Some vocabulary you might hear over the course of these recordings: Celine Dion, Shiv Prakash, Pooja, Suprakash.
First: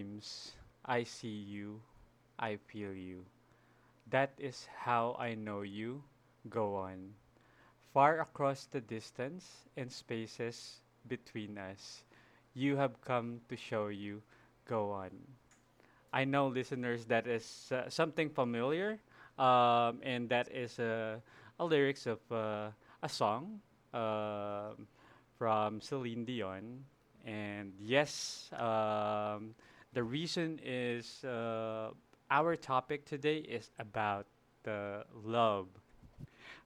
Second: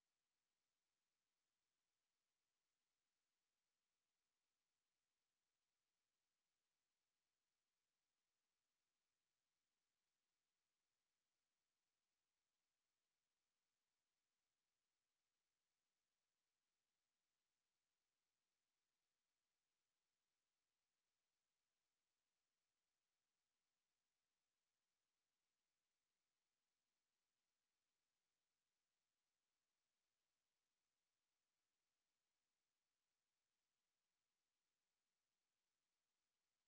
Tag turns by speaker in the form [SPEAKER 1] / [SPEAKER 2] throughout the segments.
[SPEAKER 1] dreams, I see you. I feel you. That is how I know you. Go on. Far across the distance and spaces between us, you have come to show you. Go on. I know, listeners, that is something familiar, and that is a lyrics of a song um from Celine Dion. And yes, the reason is our topic today is about the love.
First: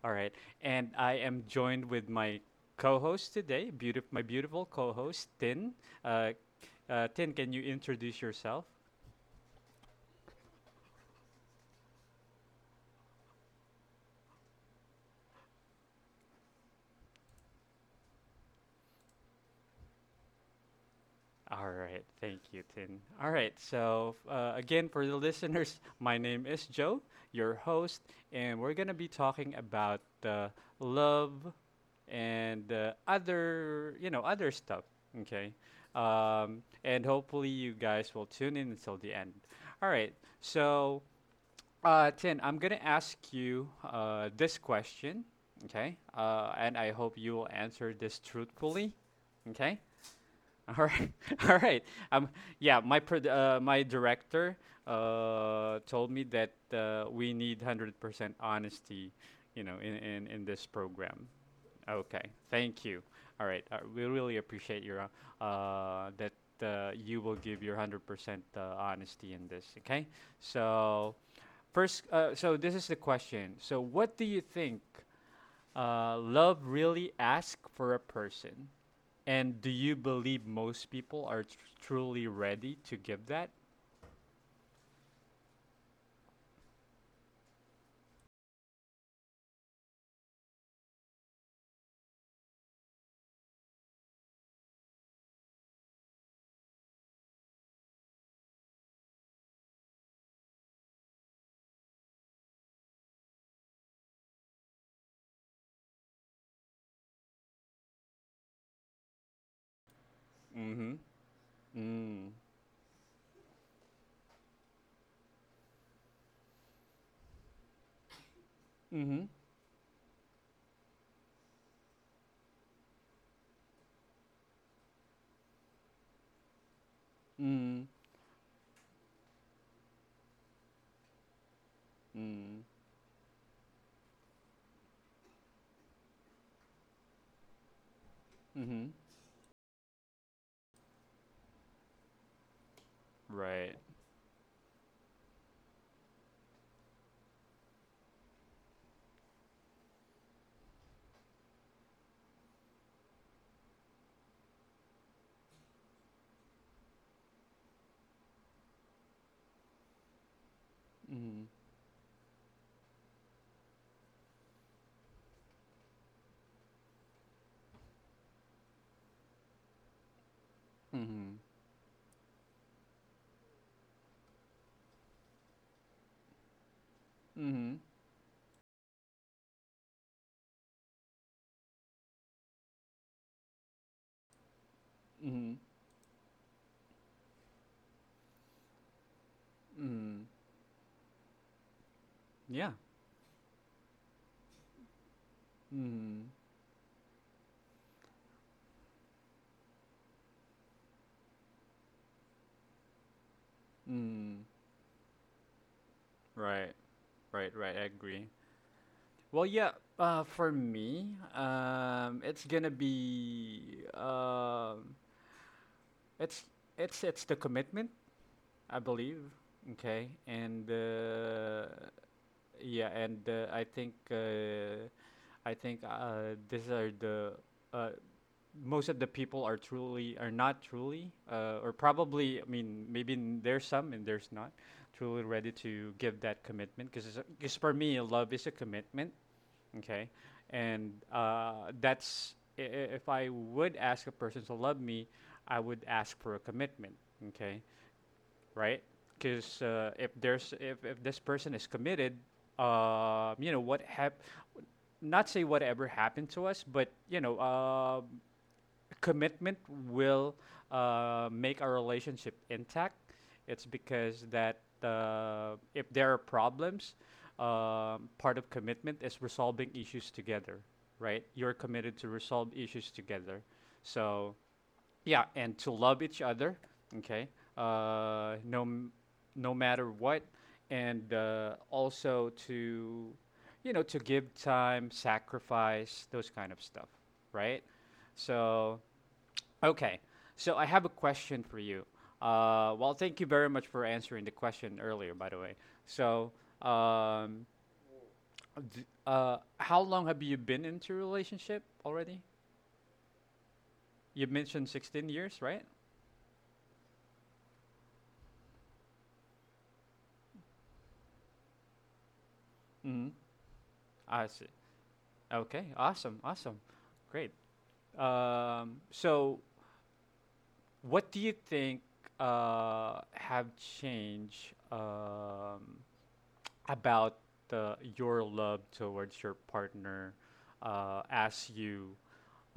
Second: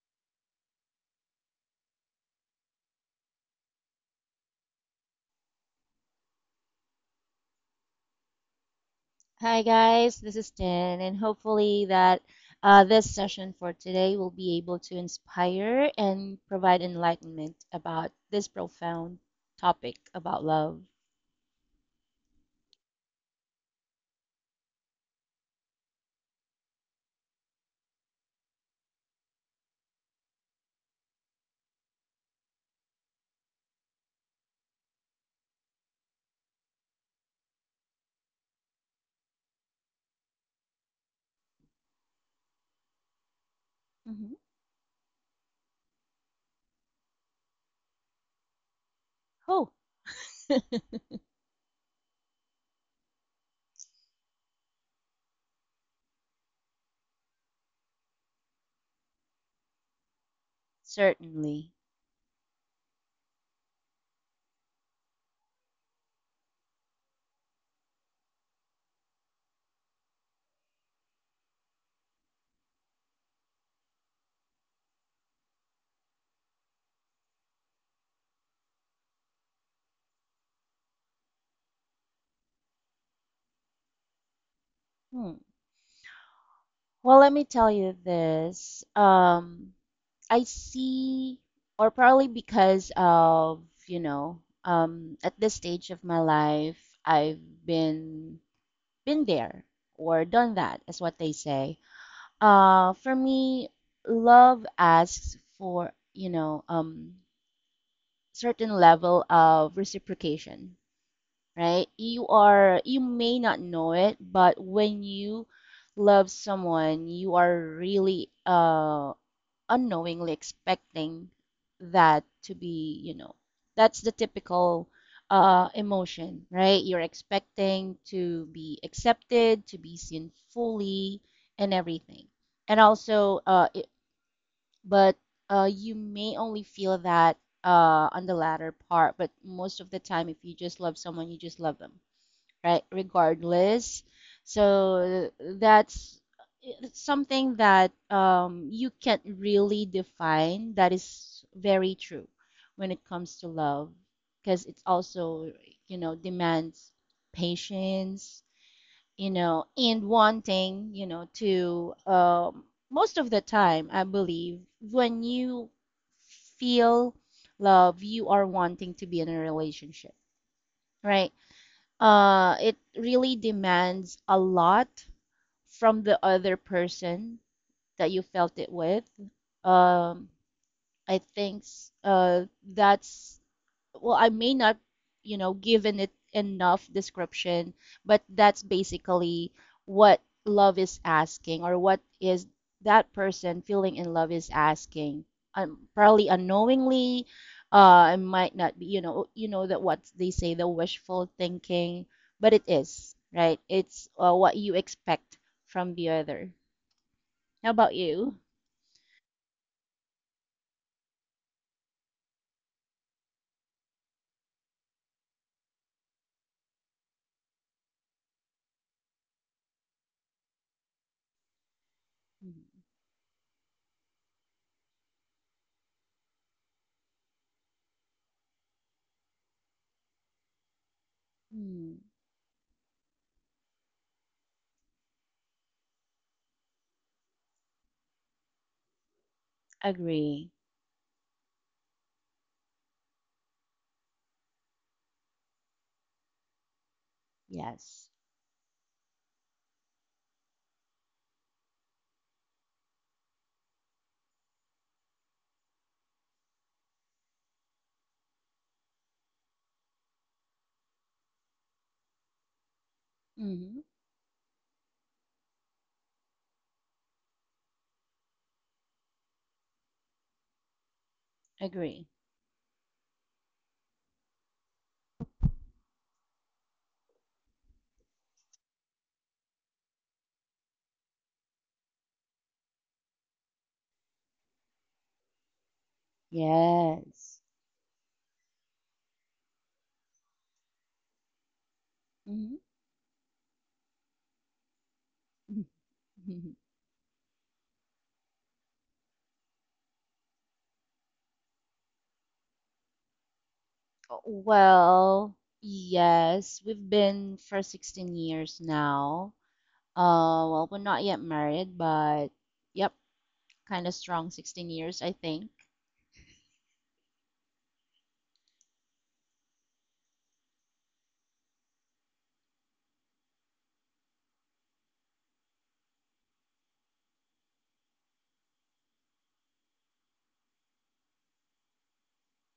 [SPEAKER 1] All right, and I am joined with my co-host today, beautiful, my beautiful co-host Tin. Uh, Tin, can you introduce yourself?
[SPEAKER 2] Hi guys, this is Jen, and hopefully that this session for today will be able to inspire and provide enlightenment about this profound topic about love.
[SPEAKER 1] All right, thank you, Tin. All right, so again, for the listeners, my name is Joe, your host, and we're going to be talking about uh, love and other, other stuff, okay? And hopefully you guys will tune in until the end. All right, so Tin, I'm going to ask you
[SPEAKER 2] Hmm.
[SPEAKER 1] this question, okay? And I hope you will answer this truthfully,
[SPEAKER 2] Oh,
[SPEAKER 1] okay? All right, all right. Um, yeah, my my director told me that we need 100% honesty, you know, in this program.
[SPEAKER 2] certainly.
[SPEAKER 1] Okay, thank you. All right, we really appreciate your that you will give your 100% honesty in this. Okay, so first, so this is the question. So, what do you think love really asks for a person? And do you believe most people are truly ready to give that?
[SPEAKER 2] Hmm. Well, let me tell you this. I see, or probably because of, you know, at this stage of my life, I've been been there or done that, is what they say. For me, love asks for, you know, certain level of reciprocation,
[SPEAKER 1] Mm-hmm.
[SPEAKER 2] right? You
[SPEAKER 1] Mm.
[SPEAKER 2] are, you may not know it, but when you love someone, you are really
[SPEAKER 1] Mm-hmm.
[SPEAKER 2] unknowingly expecting that to be, you know, that's the typical emotion, right? You're
[SPEAKER 1] Mm.
[SPEAKER 2] expecting to be accepted, to be seen fully, and everything.
[SPEAKER 1] Mm.
[SPEAKER 2] And also, it, but you may only feel that on the latter
[SPEAKER 1] Mm-hmm.
[SPEAKER 2] part, but most of the time, if you just love someone, you just love them, right?
[SPEAKER 1] Right.
[SPEAKER 2] Regardless. So that's it's something that you can't really define. That is very true when it comes to love, because it's also, you know, demands patience, you know, and wanting, you know,
[SPEAKER 1] Mm.
[SPEAKER 2] to most of the time, I believe, when you feel love, you are wanting to be in a relationship, right?
[SPEAKER 1] Mm-hmm.
[SPEAKER 2] It really demands a lot from the other person
[SPEAKER 1] Mm-hmm.
[SPEAKER 2] that you felt it with. Um, I think s- that's well, I may not, you
[SPEAKER 1] Mm-hmm.
[SPEAKER 2] know, given it enough description, but that's basically what
[SPEAKER 1] Mm.
[SPEAKER 2] love is asking, or what is
[SPEAKER 1] Yeah.
[SPEAKER 2] that person feeling in love is asking,
[SPEAKER 1] Mm.
[SPEAKER 2] probably unknowingly. It might not be, you know, you know that what they say, the wishful thinking, but it is right. It's
[SPEAKER 1] Mm.
[SPEAKER 2] what you expect from the other.
[SPEAKER 1] Right, right,
[SPEAKER 2] How
[SPEAKER 1] right. I
[SPEAKER 2] about
[SPEAKER 1] agree.
[SPEAKER 2] you?
[SPEAKER 1] Well, yeah, for me, it's gonna be it's it's the commitment, I believe. Okay, and yeah, and I think these are the uh, most of the people are truly are not truly or
[SPEAKER 2] Mm.
[SPEAKER 1] probably I mean maybe there's some and there's not truly ready to give that commitment, because for me love is a commitment, okay,
[SPEAKER 2] Agree.
[SPEAKER 1] and that's if I would ask a person to love me, I would ask for a commitment, okay,
[SPEAKER 2] Yes.
[SPEAKER 1] right? Because if there's if this person is committed, you know what not say whatever happened to us, but you know commitment will make our relationship intact. It's
[SPEAKER 2] Hmm.
[SPEAKER 1] because that if there are problems, part of commitment is resolving issues together, right? You're committed
[SPEAKER 2] Agree.
[SPEAKER 1] to resolve issues together, so yeah, and to love each other, okay, uh, no, m- no matter what, and also to, you know, to give time, sacrifice, those kind of stuff,
[SPEAKER 2] Yes.
[SPEAKER 1] right? So, okay, so I have a question for you.
[SPEAKER 2] Mhm.
[SPEAKER 1] Well, thank you very much for answering the question earlier, by the way. So, um, how long have you been into a relationship already? You mentioned 16
[SPEAKER 2] Well,
[SPEAKER 1] years, right?
[SPEAKER 2] yes, we've been for 16 years now. Well, we're not yet married, but yep,
[SPEAKER 1] Mm-hmm.
[SPEAKER 2] kind of
[SPEAKER 1] I
[SPEAKER 2] strong
[SPEAKER 1] see.
[SPEAKER 2] 16 years, I think.
[SPEAKER 1] Okay, awesome, awesome, great. So, what do you think have changed about your love towards your partner as you,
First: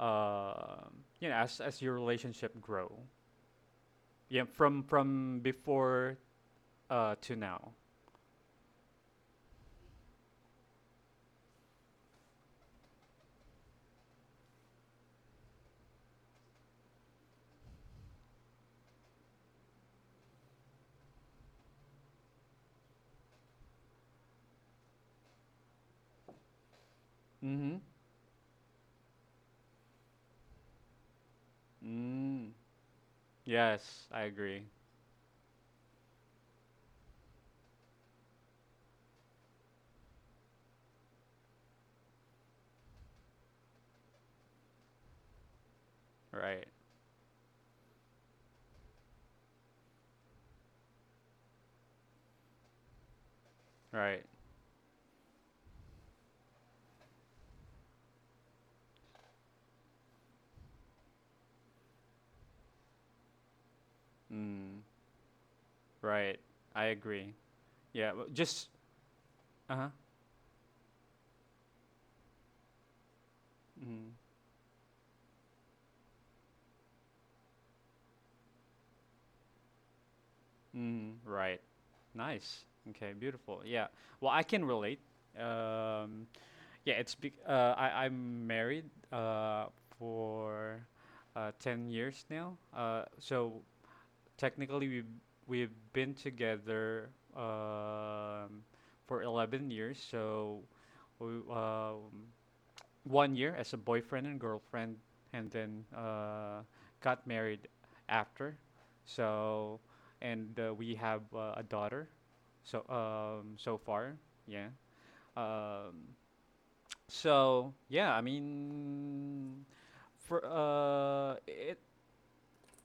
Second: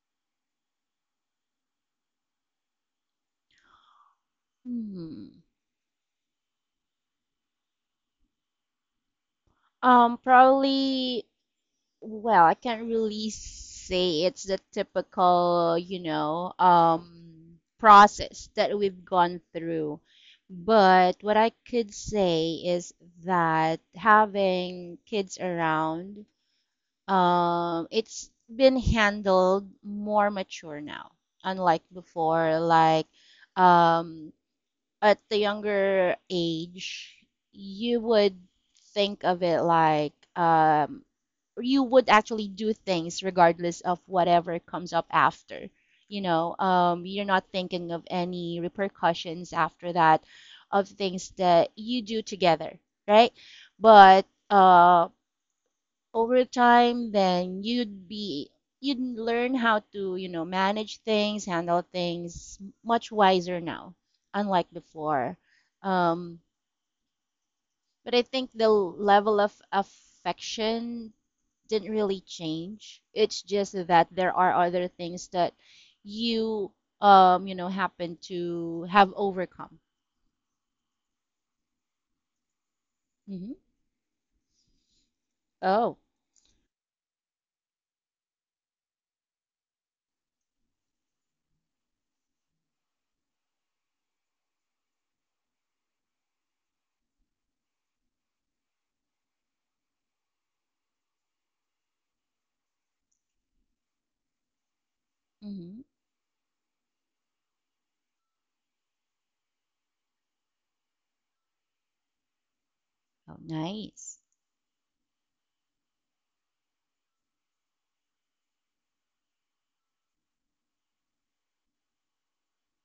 [SPEAKER 1] um you know, as your relationship grow? Yeah, from
[SPEAKER 2] Hmm.
[SPEAKER 1] from before to now.
[SPEAKER 2] Um, probably, well, I can't really say it's the typical, you know, process that we've gone through. But what I could say is that having kids around,
[SPEAKER 1] Mm-hmm.
[SPEAKER 2] it's been handled more mature now, unlike
[SPEAKER 1] Mm.
[SPEAKER 2] before. Like
[SPEAKER 1] Yes, I
[SPEAKER 2] um,
[SPEAKER 1] agree.
[SPEAKER 2] at the younger age, you would think of it like you would actually do things regardless of whatever comes up after. You know,
[SPEAKER 1] Right,
[SPEAKER 2] you're not thinking of any repercussions after that of things that you do together, right? But
[SPEAKER 1] right.
[SPEAKER 2] over time, then you'd learn how to, you know, manage things, handle things much wiser now, unlike
[SPEAKER 1] Mm,
[SPEAKER 2] before. Um,
[SPEAKER 1] right. I agree.
[SPEAKER 2] but
[SPEAKER 1] Yeah,
[SPEAKER 2] I
[SPEAKER 1] well,
[SPEAKER 2] think the
[SPEAKER 1] just
[SPEAKER 2] level of
[SPEAKER 1] uh-huh.
[SPEAKER 2] affection didn't really change. It's just that
[SPEAKER 1] Mm,
[SPEAKER 2] there are other things that you you know, happen to have overcome.
[SPEAKER 1] mm, right. Nice. Okay, beautiful.
[SPEAKER 2] Hmm.
[SPEAKER 1] Yeah. Well, I can relate.
[SPEAKER 2] Oh.
[SPEAKER 1] Um, yeah, it's be I'm married uh for 10 years now. So technically we've been together um for 11 years. So we one year as a boyfriend and girlfriend, and then
[SPEAKER 2] Hmm.
[SPEAKER 1] got married after. So, and we have a daughter. So,
[SPEAKER 2] Oh,
[SPEAKER 1] so far,
[SPEAKER 2] nice.
[SPEAKER 1] yeah. Um, so yeah, I mean, for it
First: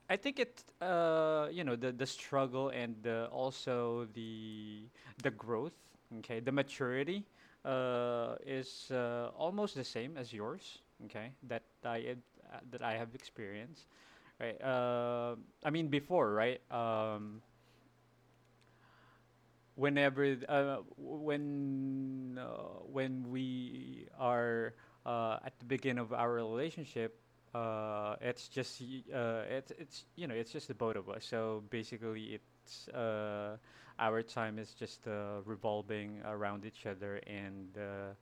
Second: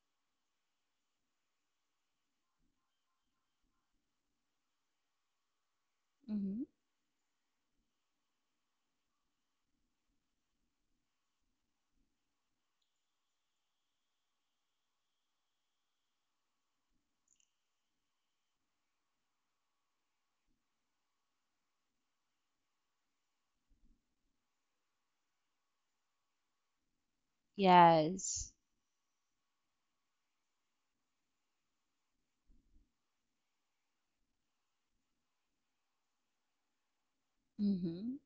[SPEAKER 1] I think you know, the struggle and also the growth, okay, the
[SPEAKER 2] Hmm.
[SPEAKER 1] maturity, is almost the same as yours, okay, that I had, that I have experienced, right? I mean before, right? Whenever when we are at the beginning of our relationship it's
[SPEAKER 2] Yes.
[SPEAKER 1] just it's you know it's just the both of us, so basically it's our time is just revolving around each other, and
[SPEAKER 2] Hmm.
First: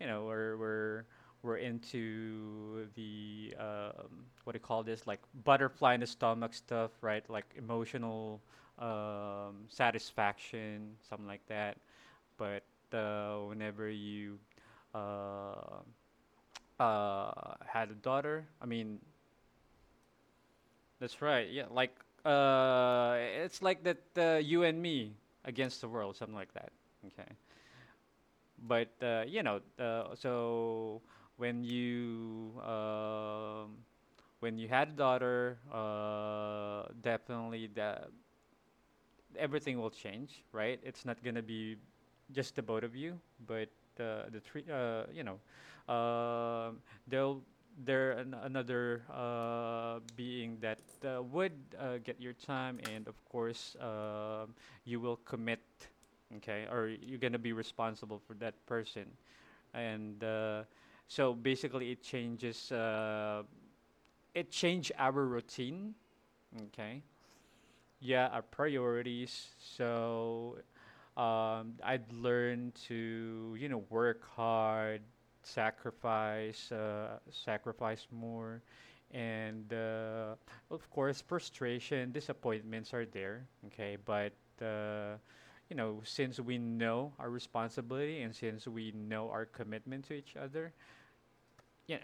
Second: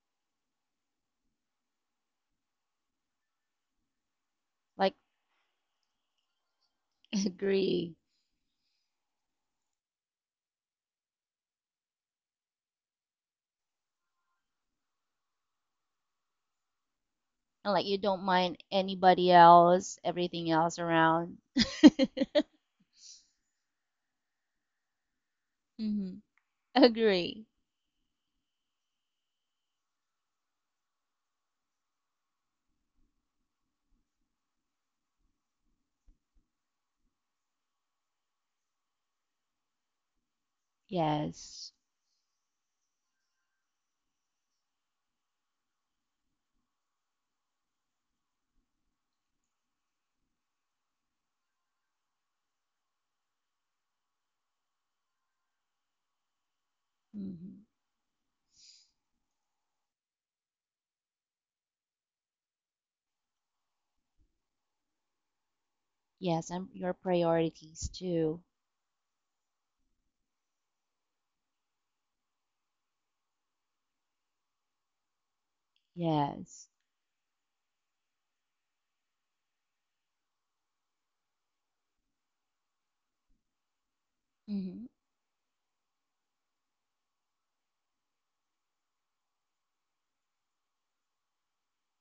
[SPEAKER 1] you know we're into the what do you call
[SPEAKER 2] Like
[SPEAKER 1] this, like butterfly in the stomach stuff, right? Like
[SPEAKER 2] agree.
[SPEAKER 1] emotional satisfaction, something like that. But whenever you uh, uh,
[SPEAKER 2] And like
[SPEAKER 1] had a
[SPEAKER 2] you don't
[SPEAKER 1] daughter,
[SPEAKER 2] mind
[SPEAKER 1] I mean,
[SPEAKER 2] anybody else, everything else
[SPEAKER 1] that's
[SPEAKER 2] around.
[SPEAKER 1] right, yeah, like uh, it's like that you and me against the world,
[SPEAKER 2] Mm-hmm.
[SPEAKER 1] something like that, okay.
[SPEAKER 2] Agree.
[SPEAKER 1] But you know, so when you um, when you had a daughter, definitely that everything will change, right? It's not gonna
[SPEAKER 2] Yes.
[SPEAKER 1] be just the both of you, but the three, you know, um there'll another being that would get your time, and of course, you will commit, okay, or you're gonna be
[SPEAKER 2] Hmm.
[SPEAKER 1] responsible for that person, and so basically it changed our routine,
[SPEAKER 2] Yes, and your
[SPEAKER 1] okay,
[SPEAKER 2] priorities
[SPEAKER 1] yeah, our
[SPEAKER 2] too.
[SPEAKER 1] priorities, so I'd learned to you know work hard, sacrifice
[SPEAKER 2] Yes.
[SPEAKER 1] uh, sacrifice more, and of course frustration disappointments are there, okay, but
[SPEAKER 2] Mm-hmm.
[SPEAKER 1] uh, you know since we know our responsibility and since we know our commitment to each other, yeah,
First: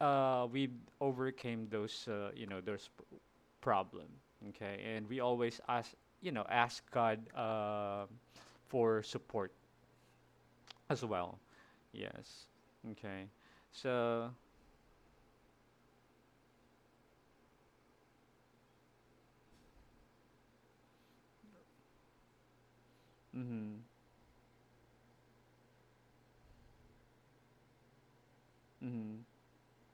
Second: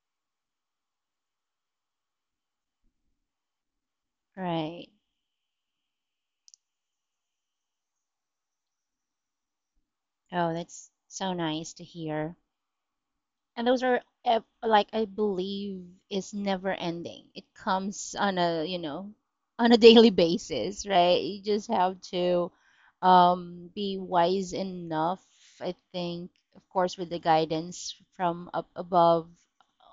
[SPEAKER 1] we overcame those, you know, those problem. Okay,
[SPEAKER 2] Right.
[SPEAKER 1] and we always ask, you know, ask God for support
[SPEAKER 2] Oh, that's
[SPEAKER 1] as
[SPEAKER 2] so
[SPEAKER 1] well.
[SPEAKER 2] nice to hear.
[SPEAKER 1] Yes. Okay.
[SPEAKER 2] And those are
[SPEAKER 1] So.
[SPEAKER 2] ev- like I believe is never ending. It comes on a, you know, on a daily basis, right? You just have to
[SPEAKER 1] Mm-hmm.
[SPEAKER 2] be wise enough, I think, of course, with the guidance from up
[SPEAKER 1] Mm-hmm.
[SPEAKER 2] above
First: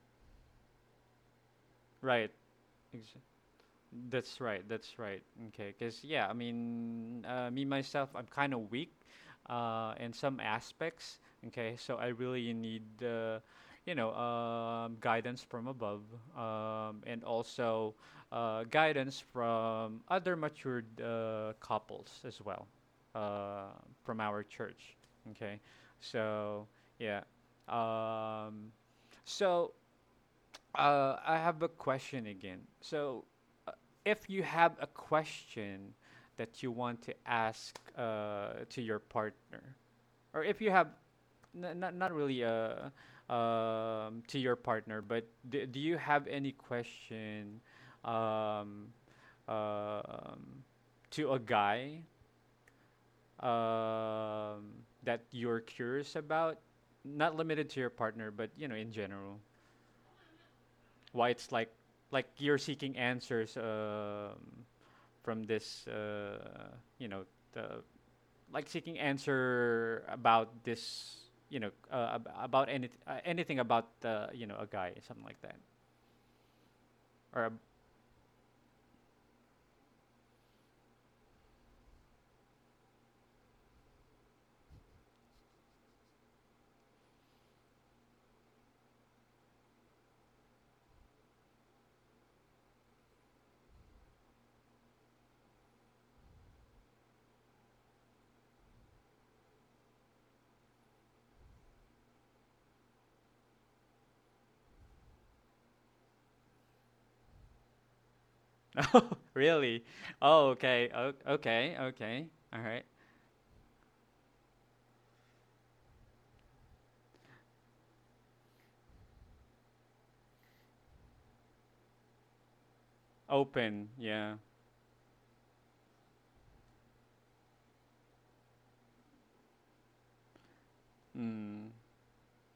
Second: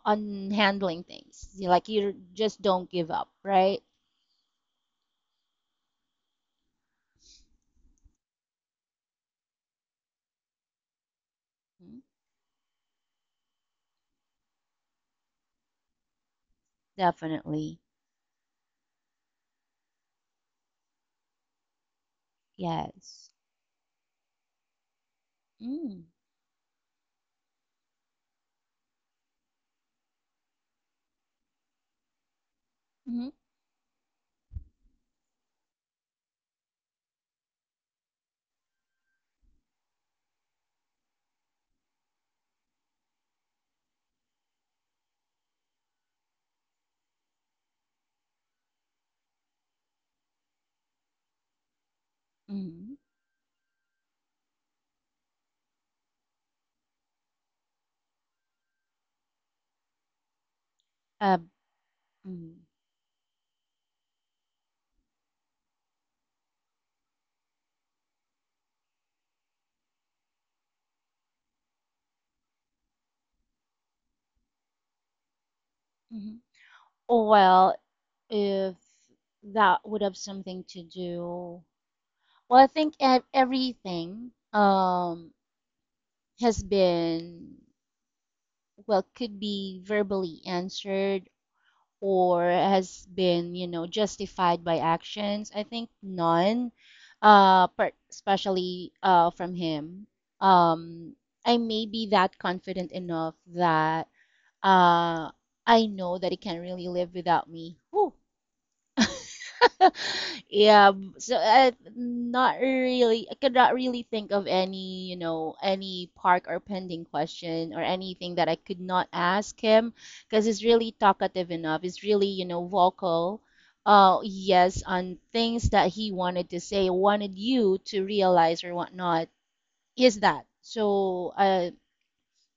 [SPEAKER 2] on handling things. You- Like you
[SPEAKER 1] Right.
[SPEAKER 2] just don't give
[SPEAKER 1] Ex-
[SPEAKER 2] up, right?
[SPEAKER 1] That's right. That's right. Okay. Because, yeah, I mean, me myself, I'm kind of weak in some aspects. Okay. So
[SPEAKER 2] Mhm.
[SPEAKER 1] I really need, you know, guidance from above and
[SPEAKER 2] Definitely.
[SPEAKER 1] also guidance from other matured couples as well
[SPEAKER 2] Yes.
[SPEAKER 1] uh, from our church. Okay.
[SPEAKER 2] Mm.
[SPEAKER 1] So, yeah. Um, so, I have a question again. So,
[SPEAKER 2] Mm-hmm.
[SPEAKER 1] uh, if you have a question that you want to ask to your partner, or if you have not really to your partner, but do you have any question um, um, to a guy
[SPEAKER 2] Mm-hmm.
[SPEAKER 1] um, that you're curious about? Not limited to your partner, but you know, in general. Why
[SPEAKER 2] Uh,
[SPEAKER 1] it's like
[SPEAKER 2] mm-hmm.
[SPEAKER 1] you're seeking answers from this, you know, the, like seeking answer about this, you know, about any anything about you know a guy, something like that,
[SPEAKER 2] Mm-hmm.
[SPEAKER 1] or a,
[SPEAKER 2] Well, if that would have something to do, well, I think everything has been, well, could be verbally answered or has been, you know, justified by actions. I think none, per especially from him. Um, I may be that confident enough that uh, I know that he can really live without me. Whew.
[SPEAKER 1] really. Oh, okay,
[SPEAKER 2] Yeah, so I
[SPEAKER 1] okay, okay,
[SPEAKER 2] not
[SPEAKER 1] all right,
[SPEAKER 2] really I could not really think of any, you know, any park or pending question or anything that I could not ask him because he's really talkative enough. He's really, you know, vocal.
[SPEAKER 1] open, yeah,
[SPEAKER 2] Yes, on things that he wanted to say, wanted you to realize or whatnot, is that. So,
[SPEAKER 1] mm.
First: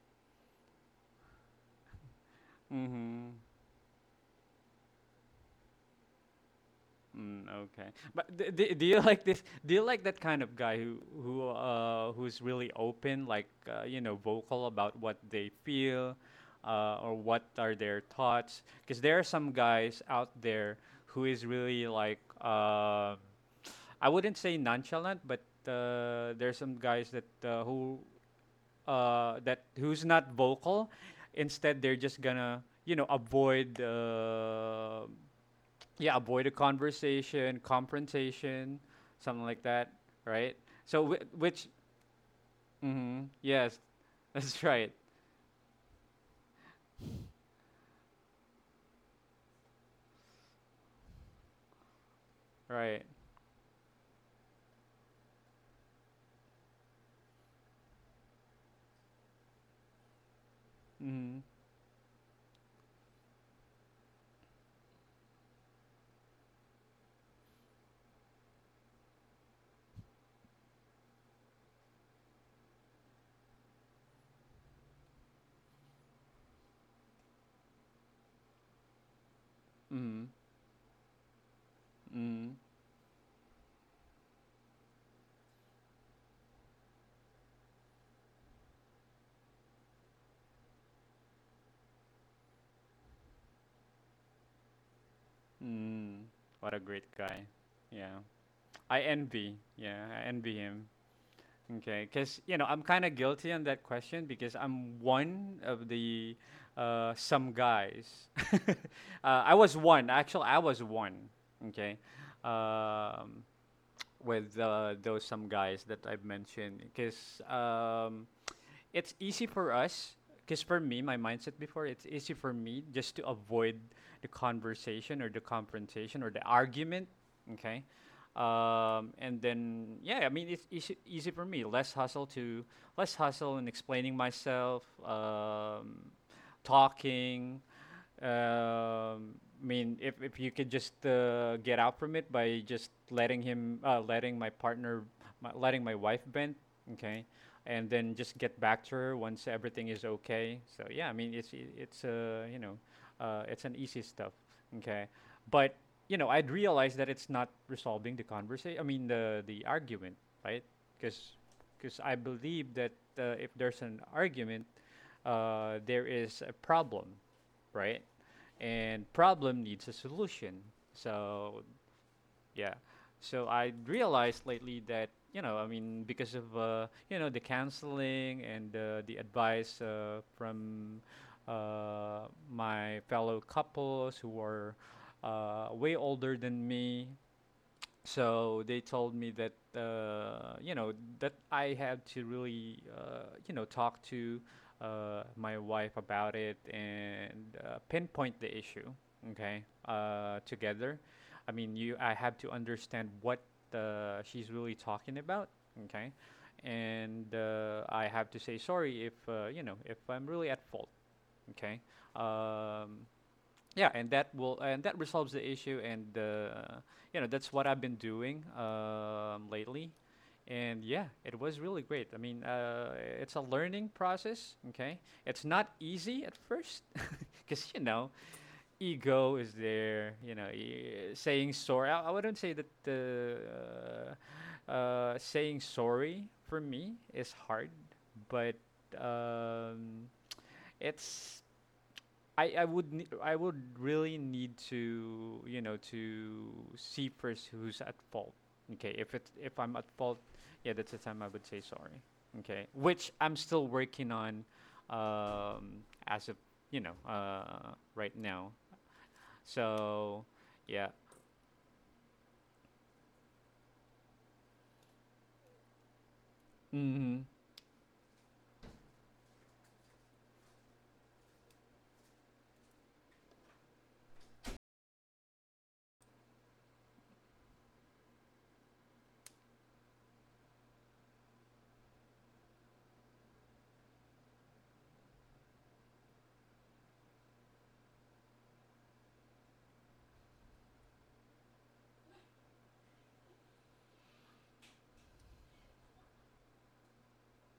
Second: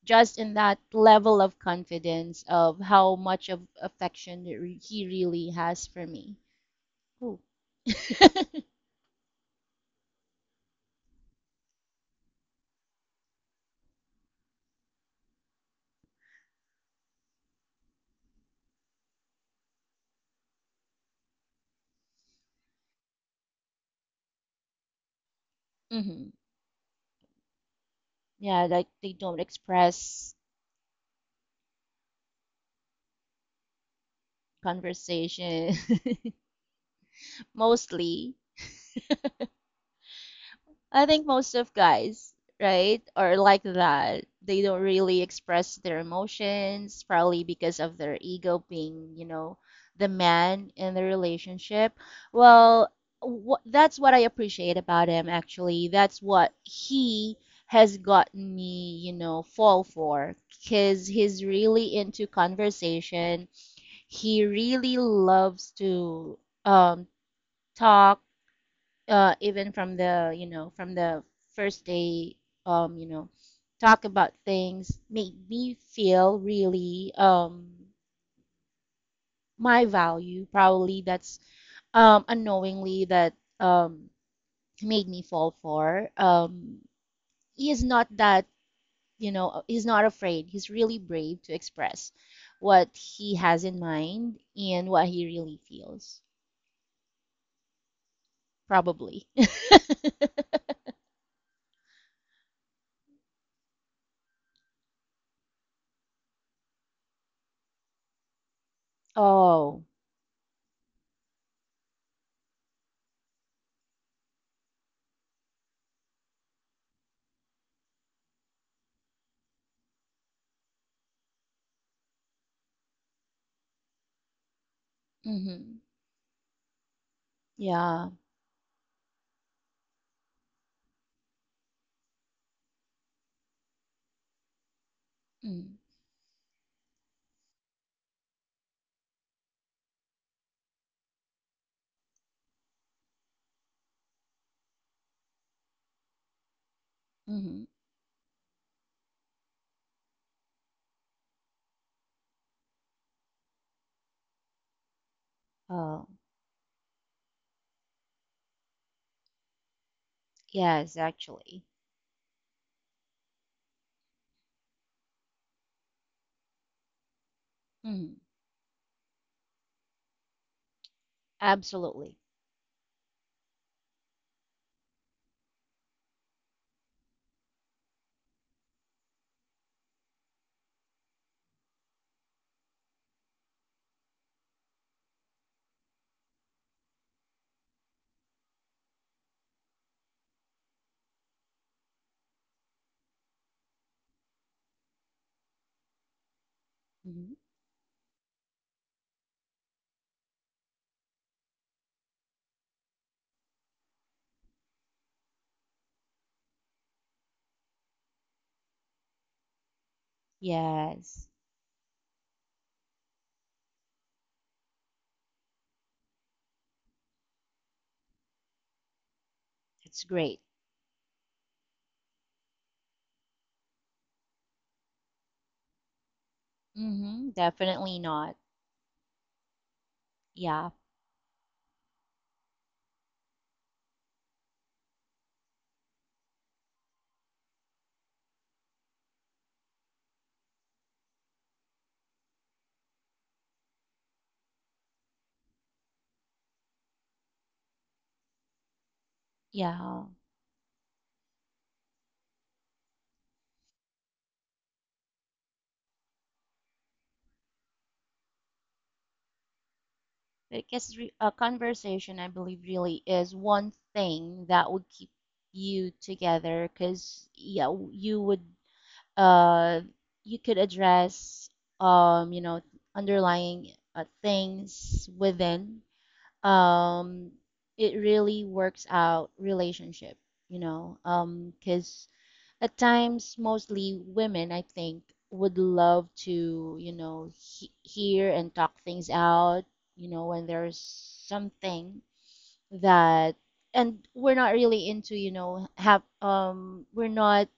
[SPEAKER 2] just in that level of confidence of how
[SPEAKER 1] Mm-hmm.
[SPEAKER 2] much of affection he really has for me. Cool.
[SPEAKER 1] Mm, okay. But do you like this? Do you like that kind of guy who's really open, like you know, vocal about what they feel, or what are their thoughts? Because there are some guys out there who is really like I wouldn't say nonchalant, but
[SPEAKER 2] Mhm.
[SPEAKER 1] there's some guys that who
[SPEAKER 2] Yeah, like they don't
[SPEAKER 1] that who's not
[SPEAKER 2] express
[SPEAKER 1] vocal. Instead, they're just gonna you know avoid
[SPEAKER 2] conversation
[SPEAKER 1] yeah, avoid a conversation,
[SPEAKER 2] mostly.
[SPEAKER 1] confrontation, something like that, right?
[SPEAKER 2] I
[SPEAKER 1] So,
[SPEAKER 2] think most
[SPEAKER 1] which,
[SPEAKER 2] of guys, right,
[SPEAKER 1] mm-hmm,
[SPEAKER 2] are like
[SPEAKER 1] yes,
[SPEAKER 2] that. They
[SPEAKER 1] that's
[SPEAKER 2] don't
[SPEAKER 1] right,
[SPEAKER 2] really express their emotions, probably because of their ego being, you know, the man in the relationship. Well,
[SPEAKER 1] right.
[SPEAKER 2] wh that's what I appreciate about him, actually. That's what he has gotten me, you know, fall for, because
[SPEAKER 1] Mm-hmm,
[SPEAKER 2] he's really into conversation. He really loves to um, talk, even from the, you know, from the first day, you know, talk about things, make me feel really my
[SPEAKER 1] mm-hmm,
[SPEAKER 2] value. Probably that's
[SPEAKER 1] mm-hmm,
[SPEAKER 2] unknowingly that um, made me fall for. He is not that, you know, he's not afraid. He's really brave to express what he has in mind and what he really
[SPEAKER 1] mm.
[SPEAKER 2] feels,
[SPEAKER 1] What a great guy. Yeah, I
[SPEAKER 2] probably.
[SPEAKER 1] envy. Yeah, I envy him. Okay, because you know I'm kind of guilty on that question because I'm one of the some guys. I was
[SPEAKER 2] Oh,
[SPEAKER 1] one. Actually, I was one. Okay, um, with those some guys that I've mentioned because it's easy for us. Because for me, my mindset before, it's easy for me just to avoid the conversation or the
[SPEAKER 2] Mhm.
[SPEAKER 1] confrontation or the argument. Okay.
[SPEAKER 2] Yeah.
[SPEAKER 1] And then, yeah, I mean, it's easy, easy for me. Less hustle to less hustle in explaining myself.
[SPEAKER 2] Mm.
[SPEAKER 1] Talking. Um, I mean, if you could just get out from it by just letting him, letting my partner, letting my wife vent, okay,
[SPEAKER 2] Mhm.
[SPEAKER 1] and then just get back to her once everything is okay. So yeah, I mean, it's you know, it's an easy stuff, okay, but
[SPEAKER 2] Oh,
[SPEAKER 1] you know, I'd realize that it's not resolving the conversation. I mean, the argument, right?
[SPEAKER 2] yes,
[SPEAKER 1] Because
[SPEAKER 2] actually.
[SPEAKER 1] because I believe that if there's an argument, there is a problem, right?
[SPEAKER 2] Mhm.
[SPEAKER 1] And problem needs a solution. So
[SPEAKER 2] Absolutely.
[SPEAKER 1] yeah, so I realized lately that you know I mean because of you know the counseling and the advice from my fellow couples who are way older than me, so they told me that you know that I had to really you know talk to my wife about it
[SPEAKER 2] Mhm.
[SPEAKER 1] and pinpoint the issue. Okay, together. I mean, you I have to understand what she's really talking about. Okay, and I have to say sorry if you know if I'm really at fault.
[SPEAKER 2] Yes.
[SPEAKER 1] Okay, um, yeah, and that resolves the issue, and you know that's what I've been doing lately,
[SPEAKER 2] It's great.
[SPEAKER 1] and yeah, it was really great. I mean, it's a learning process. Okay, it's not easy at first
[SPEAKER 2] Mhm,
[SPEAKER 1] because
[SPEAKER 2] definitely not.
[SPEAKER 1] ego is there. You know,
[SPEAKER 2] Yeah.
[SPEAKER 1] saying sorry. I wouldn't say that the saying sorry for me is hard, but um, it's I would I would really need to to see first who's at fault. Okay, if I'm at
[SPEAKER 2] Yeah.
[SPEAKER 1] fault, yeah, that's the time I would say sorry. Okay, which I'm still working on, as of right now. So, yeah.
[SPEAKER 2] Because re a conversation, I believe, really is one thing that would keep you together.
[SPEAKER 1] Mm-hmm.
[SPEAKER 2] Because yeah, you would uh you could address um, you know, underlying things within um, it really works out relationship, you know um, because at times mostly women I think would love to, you know, hear and talk things out, you know, when there's something that, and we're not really into, you know, have we're not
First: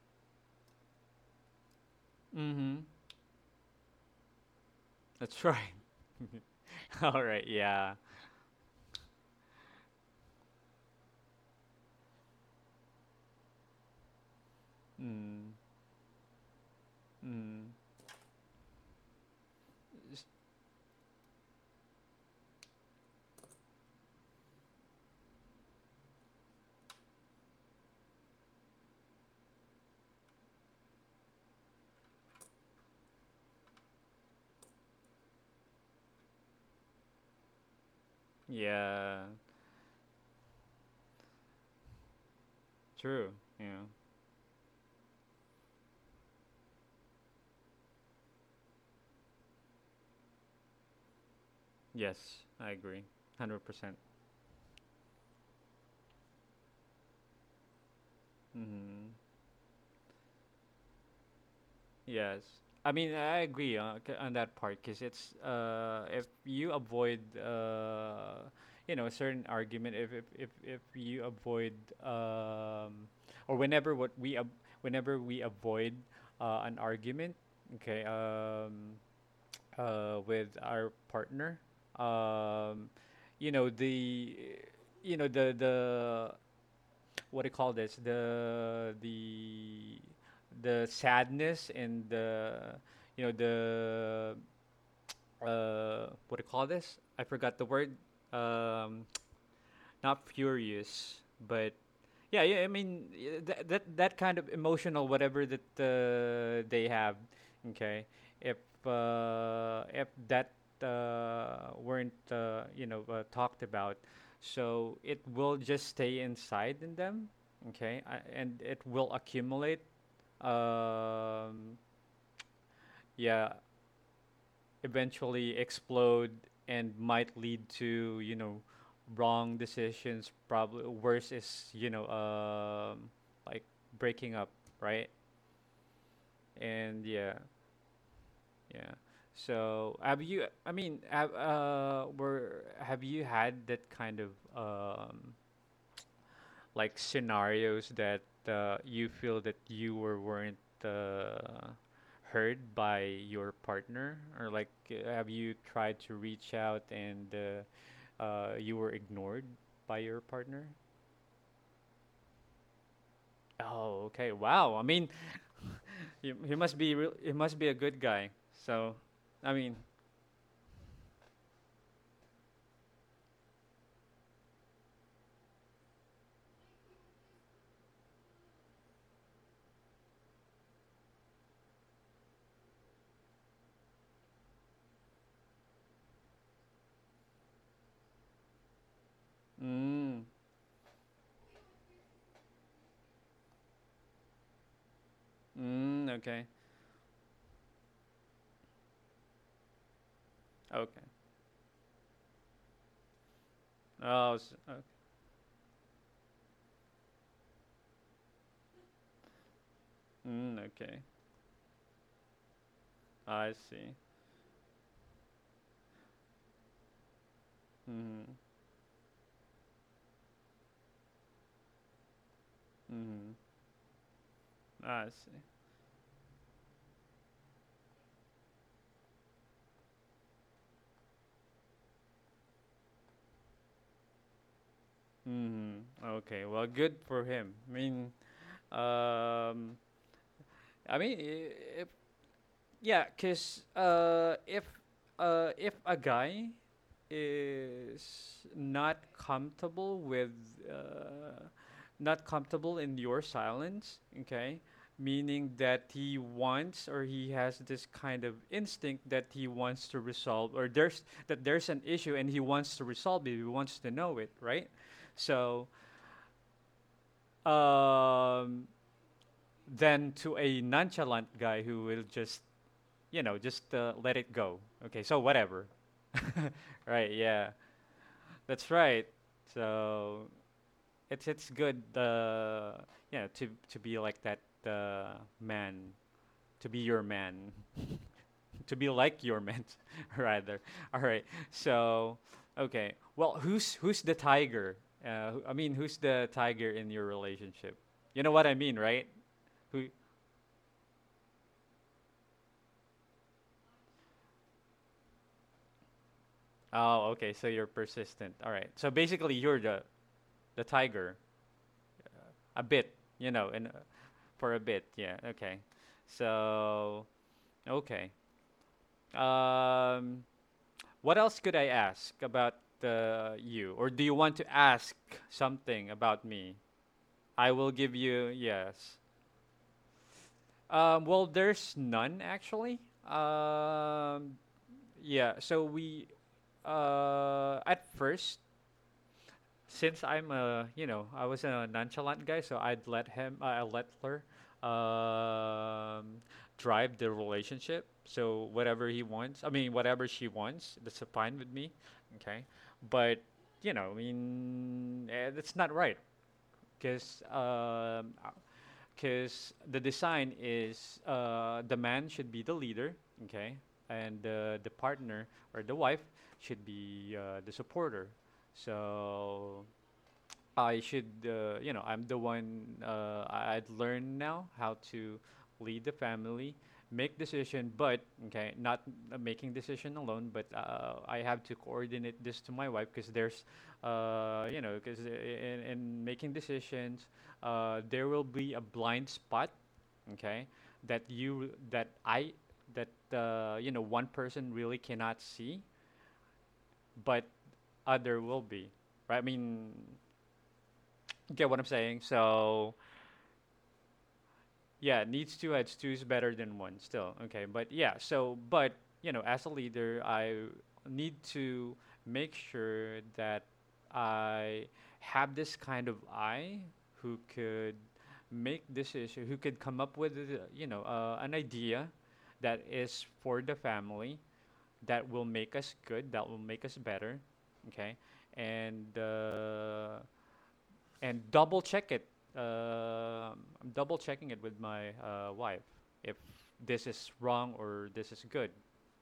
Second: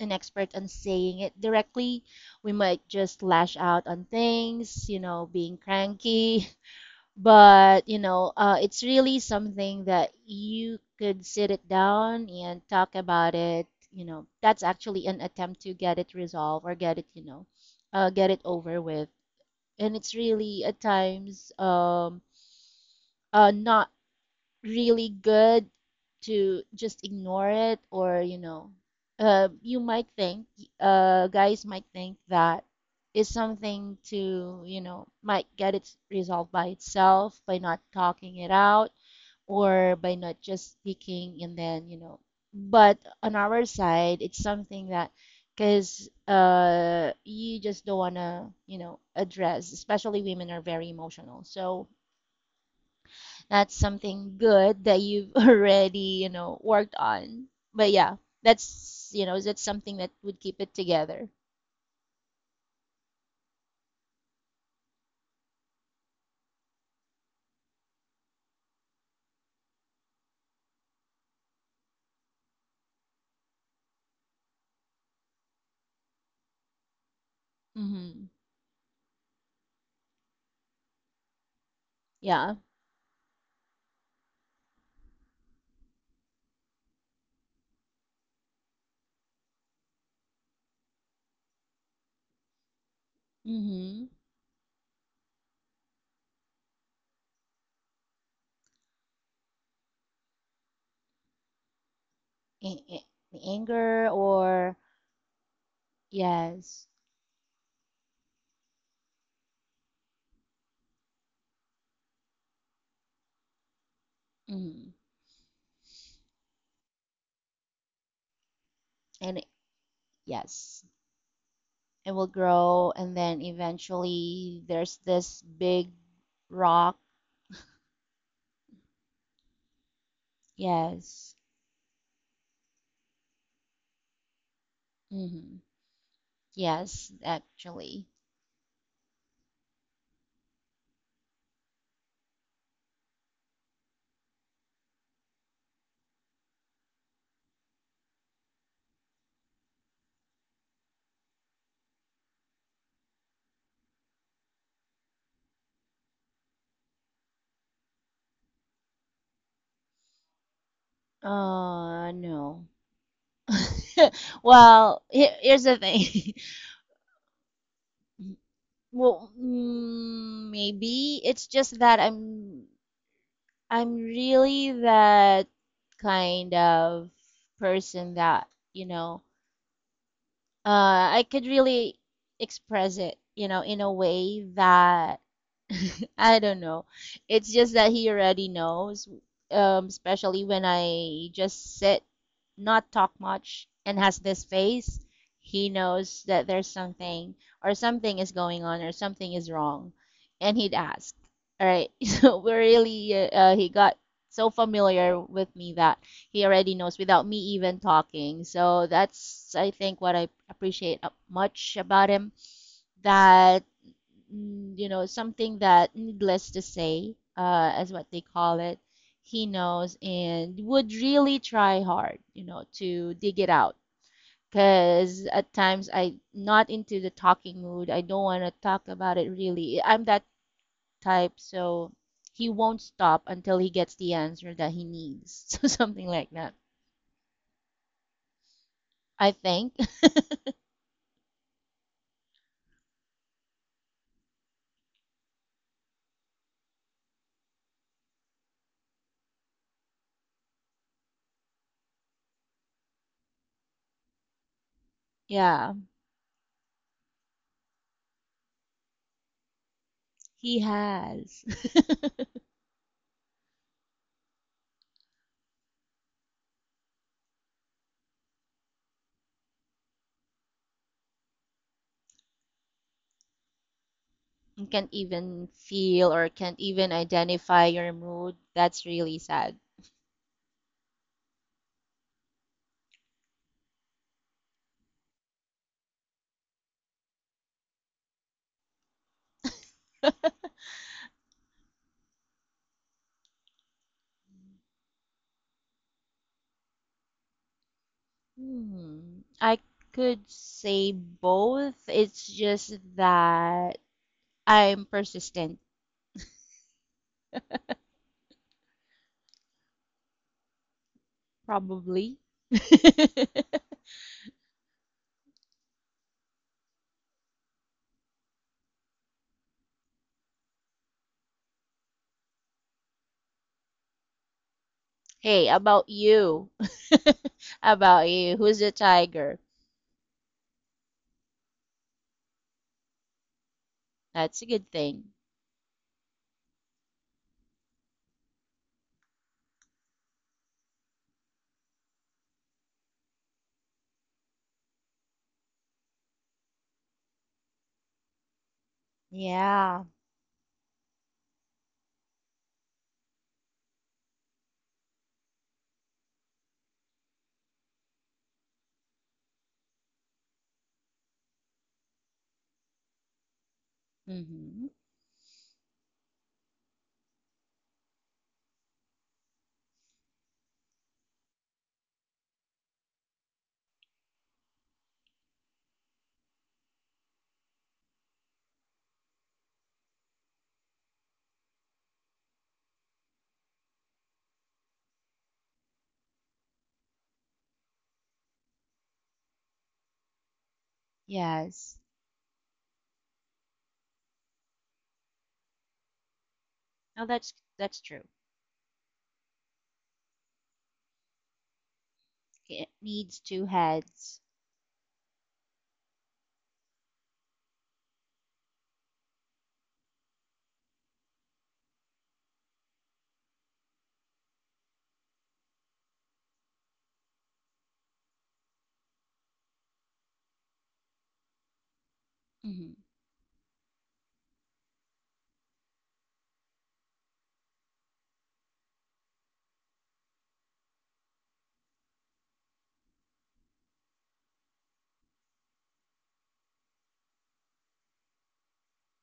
[SPEAKER 2] an expert on saying it directly. We
[SPEAKER 1] Mm-hmm.
[SPEAKER 2] might just lash out on things, you know,
[SPEAKER 1] That's
[SPEAKER 2] being
[SPEAKER 1] right.
[SPEAKER 2] cranky,
[SPEAKER 1] All right.
[SPEAKER 2] but,
[SPEAKER 1] Yeah.
[SPEAKER 2] you know, it's really something that you could sit it down and talk about it. You know, that's actually an
[SPEAKER 1] Mm.
[SPEAKER 2] attempt to get it resolved or get it, you know,
[SPEAKER 1] Mm.
[SPEAKER 2] get it over with. And it's
[SPEAKER 1] S-
[SPEAKER 2] really at times not really good to just ignore it, or you know you might think guys might think that is something to, you know, might get it resolved by itself by not talking it out
[SPEAKER 1] Yeah.
[SPEAKER 2] or by not just speaking and then you know, but
[SPEAKER 1] True.
[SPEAKER 2] on our
[SPEAKER 1] Yeah.
[SPEAKER 2] side it's something that because you just don't want to, you know, address, especially women are very emotional, so
[SPEAKER 1] Yes, I agree. Hundred
[SPEAKER 2] that's
[SPEAKER 1] percent.
[SPEAKER 2] something good that you've already, you know, worked on. But yeah, that's,
[SPEAKER 1] Mm-hmm.
[SPEAKER 2] you know, that's something that would keep it together.
[SPEAKER 1] Yes. I mean, I agree on, on that part because it's if you avoid a certain argument, if you avoid um, or whenever what we ab- whenever we avoid an argument, okay,
[SPEAKER 2] Mm-hmm.
[SPEAKER 1] with our partner.
[SPEAKER 2] Yeah.
[SPEAKER 1] Um, you know the you know the what do you call this the the sadness and the you know
[SPEAKER 2] Mm-hmm.
[SPEAKER 1] the what do you call this? I forgot the word. Um, not furious, but yeah. I
[SPEAKER 2] A-
[SPEAKER 1] mean
[SPEAKER 2] a-
[SPEAKER 1] yeah,
[SPEAKER 2] The
[SPEAKER 1] that that
[SPEAKER 2] anger
[SPEAKER 1] that kind of
[SPEAKER 2] or
[SPEAKER 1] emotional whatever that
[SPEAKER 2] yes.
[SPEAKER 1] they have. Okay, if if that weren't talked about,
[SPEAKER 2] Mm.
[SPEAKER 1] so it will just stay inside in them. Okay, and it will
[SPEAKER 2] And it-
[SPEAKER 1] accumulate
[SPEAKER 2] yes,
[SPEAKER 1] um,
[SPEAKER 2] it will grow and then
[SPEAKER 1] yeah,
[SPEAKER 2] eventually there's this
[SPEAKER 1] eventually
[SPEAKER 2] big
[SPEAKER 1] explode and
[SPEAKER 2] rock.
[SPEAKER 1] might lead to wrong decisions, probably worse
[SPEAKER 2] Yes.
[SPEAKER 1] is like breaking up, right?
[SPEAKER 2] Mm-hmm.
[SPEAKER 1] And
[SPEAKER 2] Yes, actually.
[SPEAKER 1] yeah so have you, I mean, have you had that kind of like scenarios that you feel that you weren't uh, heard by your partner, or like have you tried to reach out and you were ignored by your partner?
[SPEAKER 2] No.
[SPEAKER 1] Oh, okay. Wow. I
[SPEAKER 2] Well,
[SPEAKER 1] mean,
[SPEAKER 2] here's the thing.
[SPEAKER 1] he must be real. He must be a good guy. So,
[SPEAKER 2] Well,
[SPEAKER 1] I mean,
[SPEAKER 2] mm, maybe it's just that I'm really that kind of person that, you know, I could really express it, you know, in a way that I don't know. It's just that he already knows,
[SPEAKER 1] mm,
[SPEAKER 2] especially when I just sit, not talk much, and has this face. He
[SPEAKER 1] mm,
[SPEAKER 2] knows that
[SPEAKER 1] okay,
[SPEAKER 2] there's something or something is going on or something is wrong, and he'd
[SPEAKER 1] okay.
[SPEAKER 2] ask. All right, so we're really he got
[SPEAKER 1] Oh,
[SPEAKER 2] so
[SPEAKER 1] s okay.
[SPEAKER 2] familiar with me that he already knows without me even talking. So that's, I think, what I
[SPEAKER 1] Mm,
[SPEAKER 2] appreciate
[SPEAKER 1] okay.
[SPEAKER 2] much about him.
[SPEAKER 1] I
[SPEAKER 2] That,
[SPEAKER 1] see.
[SPEAKER 2] mm, you know, something that, needless to say, as what they
[SPEAKER 1] Mm-hmm.
[SPEAKER 2] call it, he knows and would really try hard, you know, to
[SPEAKER 1] Mm-hmm.
[SPEAKER 2] dig it out.
[SPEAKER 1] I
[SPEAKER 2] Because
[SPEAKER 1] see.
[SPEAKER 2] at times I'm not into the talking mood. I don't want to talk about it really. I'm that type, so he won't stop until he gets the answer that he needs. So
[SPEAKER 1] Mm,
[SPEAKER 2] something like
[SPEAKER 1] okay.
[SPEAKER 2] that.
[SPEAKER 1] Well, good for him.
[SPEAKER 2] I think.
[SPEAKER 1] Um, I mean, if, yeah, cause if a guy is not comfortable with uh, not comfortable in your silence, okay, meaning
[SPEAKER 2] Yeah,
[SPEAKER 1] that he wants, or he has this kind of instinct that he wants to resolve,
[SPEAKER 2] he
[SPEAKER 1] or there's
[SPEAKER 2] has.
[SPEAKER 1] that there's an issue and he wants to resolve it, he wants to know it, right? So um, than to a nonchalant guy who will just, you know, just let it go.
[SPEAKER 2] And can't
[SPEAKER 1] Okay, so
[SPEAKER 2] even
[SPEAKER 1] whatever.
[SPEAKER 2] feel or can't even
[SPEAKER 1] Right, yeah,
[SPEAKER 2] identify your mood.
[SPEAKER 1] that's
[SPEAKER 2] That's
[SPEAKER 1] right.
[SPEAKER 2] really sad.
[SPEAKER 1] So it's good, you know, to be like that uh, man, to be your man, to be like your man, rather. All right. So, okay. Well, who's the tiger? I mean, who's the tiger in your relationship? You know what I mean, right?
[SPEAKER 2] Hmm. I
[SPEAKER 1] Who
[SPEAKER 2] could say both. It's just that I'm persistent,
[SPEAKER 1] Oh, okay. So you're persistent. All right. So basically, you're the tiger,
[SPEAKER 2] probably.
[SPEAKER 1] a bit, you know, and for a bit. Yeah. Okay. So okay. Um, what else could I ask about you, or do you want to ask
[SPEAKER 2] Hey, about
[SPEAKER 1] something about
[SPEAKER 2] you?
[SPEAKER 1] me? I will give
[SPEAKER 2] About
[SPEAKER 1] you
[SPEAKER 2] you? Who's the
[SPEAKER 1] yes.
[SPEAKER 2] tiger?
[SPEAKER 1] Well, there's none actually. Um,
[SPEAKER 2] That's a good thing.
[SPEAKER 1] yeah. So we at first since I'm a, you know, I was a nonchalant guy, so I'd let him, I let her um, drive the relationship. So whatever he wants, I mean,
[SPEAKER 2] Yeah.
[SPEAKER 1] whatever she wants, that's fine with me. Okay. But, you know, I mean, eh, that's not right. Because um, because the design is, the man should be the leader, okay, and
[SPEAKER 2] Mm-hmm.
[SPEAKER 1] the partner or the wife should be the supporter. So I should, you know, I'm the one. I'd learn now how to lead the family, make decision, but okay, not making decision alone, but I have to coordinate this to my wife because there's, because in making decisions, there will be a blind spot, okay, that you
[SPEAKER 2] Yes.
[SPEAKER 1] that I that you know one person really cannot see,
[SPEAKER 2] No,
[SPEAKER 1] but
[SPEAKER 2] that's true.
[SPEAKER 1] other will be, right? I mean, get what I'm saying?
[SPEAKER 2] It
[SPEAKER 1] So
[SPEAKER 2] needs two heads.
[SPEAKER 1] yeah, needs two heads. Two is better than one still. Okay, but yeah, so, but, you know, as a leader, I need to make sure that I have this kind of eye who could make decision, who could come up with, an idea that
[SPEAKER 2] Mhm.
[SPEAKER 1] is for the family, that will make us good, that will make us better, okay? And, uh, and double check it. Uh, I'm double checking it with my wife if this is wrong or this is good,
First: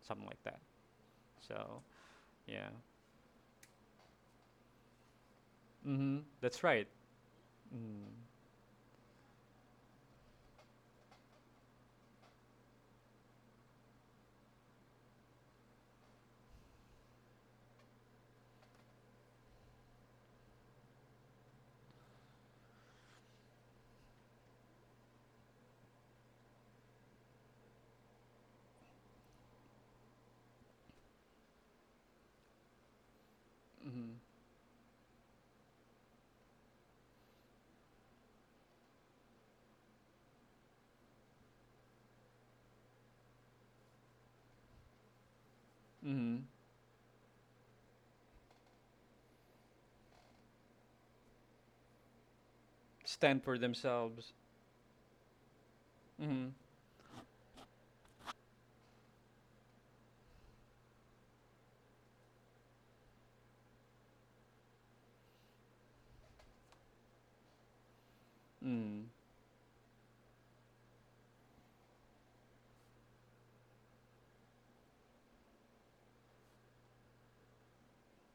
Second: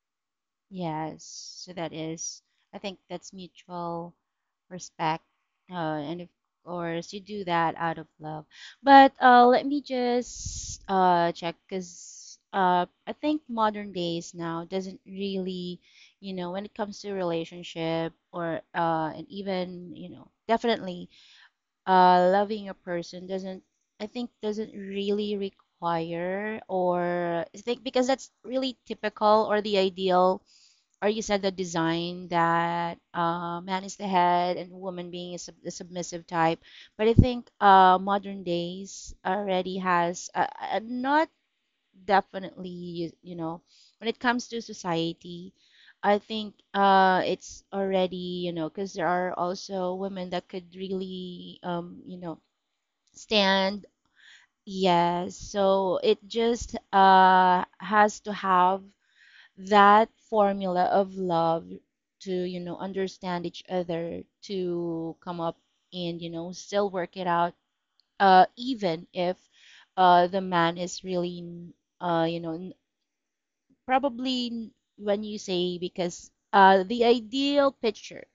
[SPEAKER 1] something like that.
[SPEAKER 2] Yes,
[SPEAKER 1] So
[SPEAKER 2] so that is,
[SPEAKER 1] yeah,
[SPEAKER 2] I think that's mutual respect,
[SPEAKER 1] mm-hmm.
[SPEAKER 2] and of
[SPEAKER 1] That's right.
[SPEAKER 2] course you do that out of
[SPEAKER 1] Mm-hmm.
[SPEAKER 2] love. But let me just check because I think modern days now doesn't really, you know, when it comes to relationship or and even, you know, definitely loving a person doesn't, I think doesn't really require, or I think because that's really typical or the ideal, or you said the design that man is the
[SPEAKER 1] Mm-hmm.
[SPEAKER 2] head and woman being is the submissive type. But I think modern days already has not definitely you, you know, when it comes to society. I
[SPEAKER 1] Mm-hmm.
[SPEAKER 2] think it's already, you know, because there are also women that could really you know,
[SPEAKER 1] Stand for
[SPEAKER 2] stand.
[SPEAKER 1] themselves.
[SPEAKER 2] Yes, so it
[SPEAKER 1] Mm-hmm.
[SPEAKER 2] just has to have that formula of love to understand each other, to come up and still work it out, even
[SPEAKER 1] Mm-hmm.
[SPEAKER 2] if the man is really, uh you know n- probably, when you say, because the ideal picture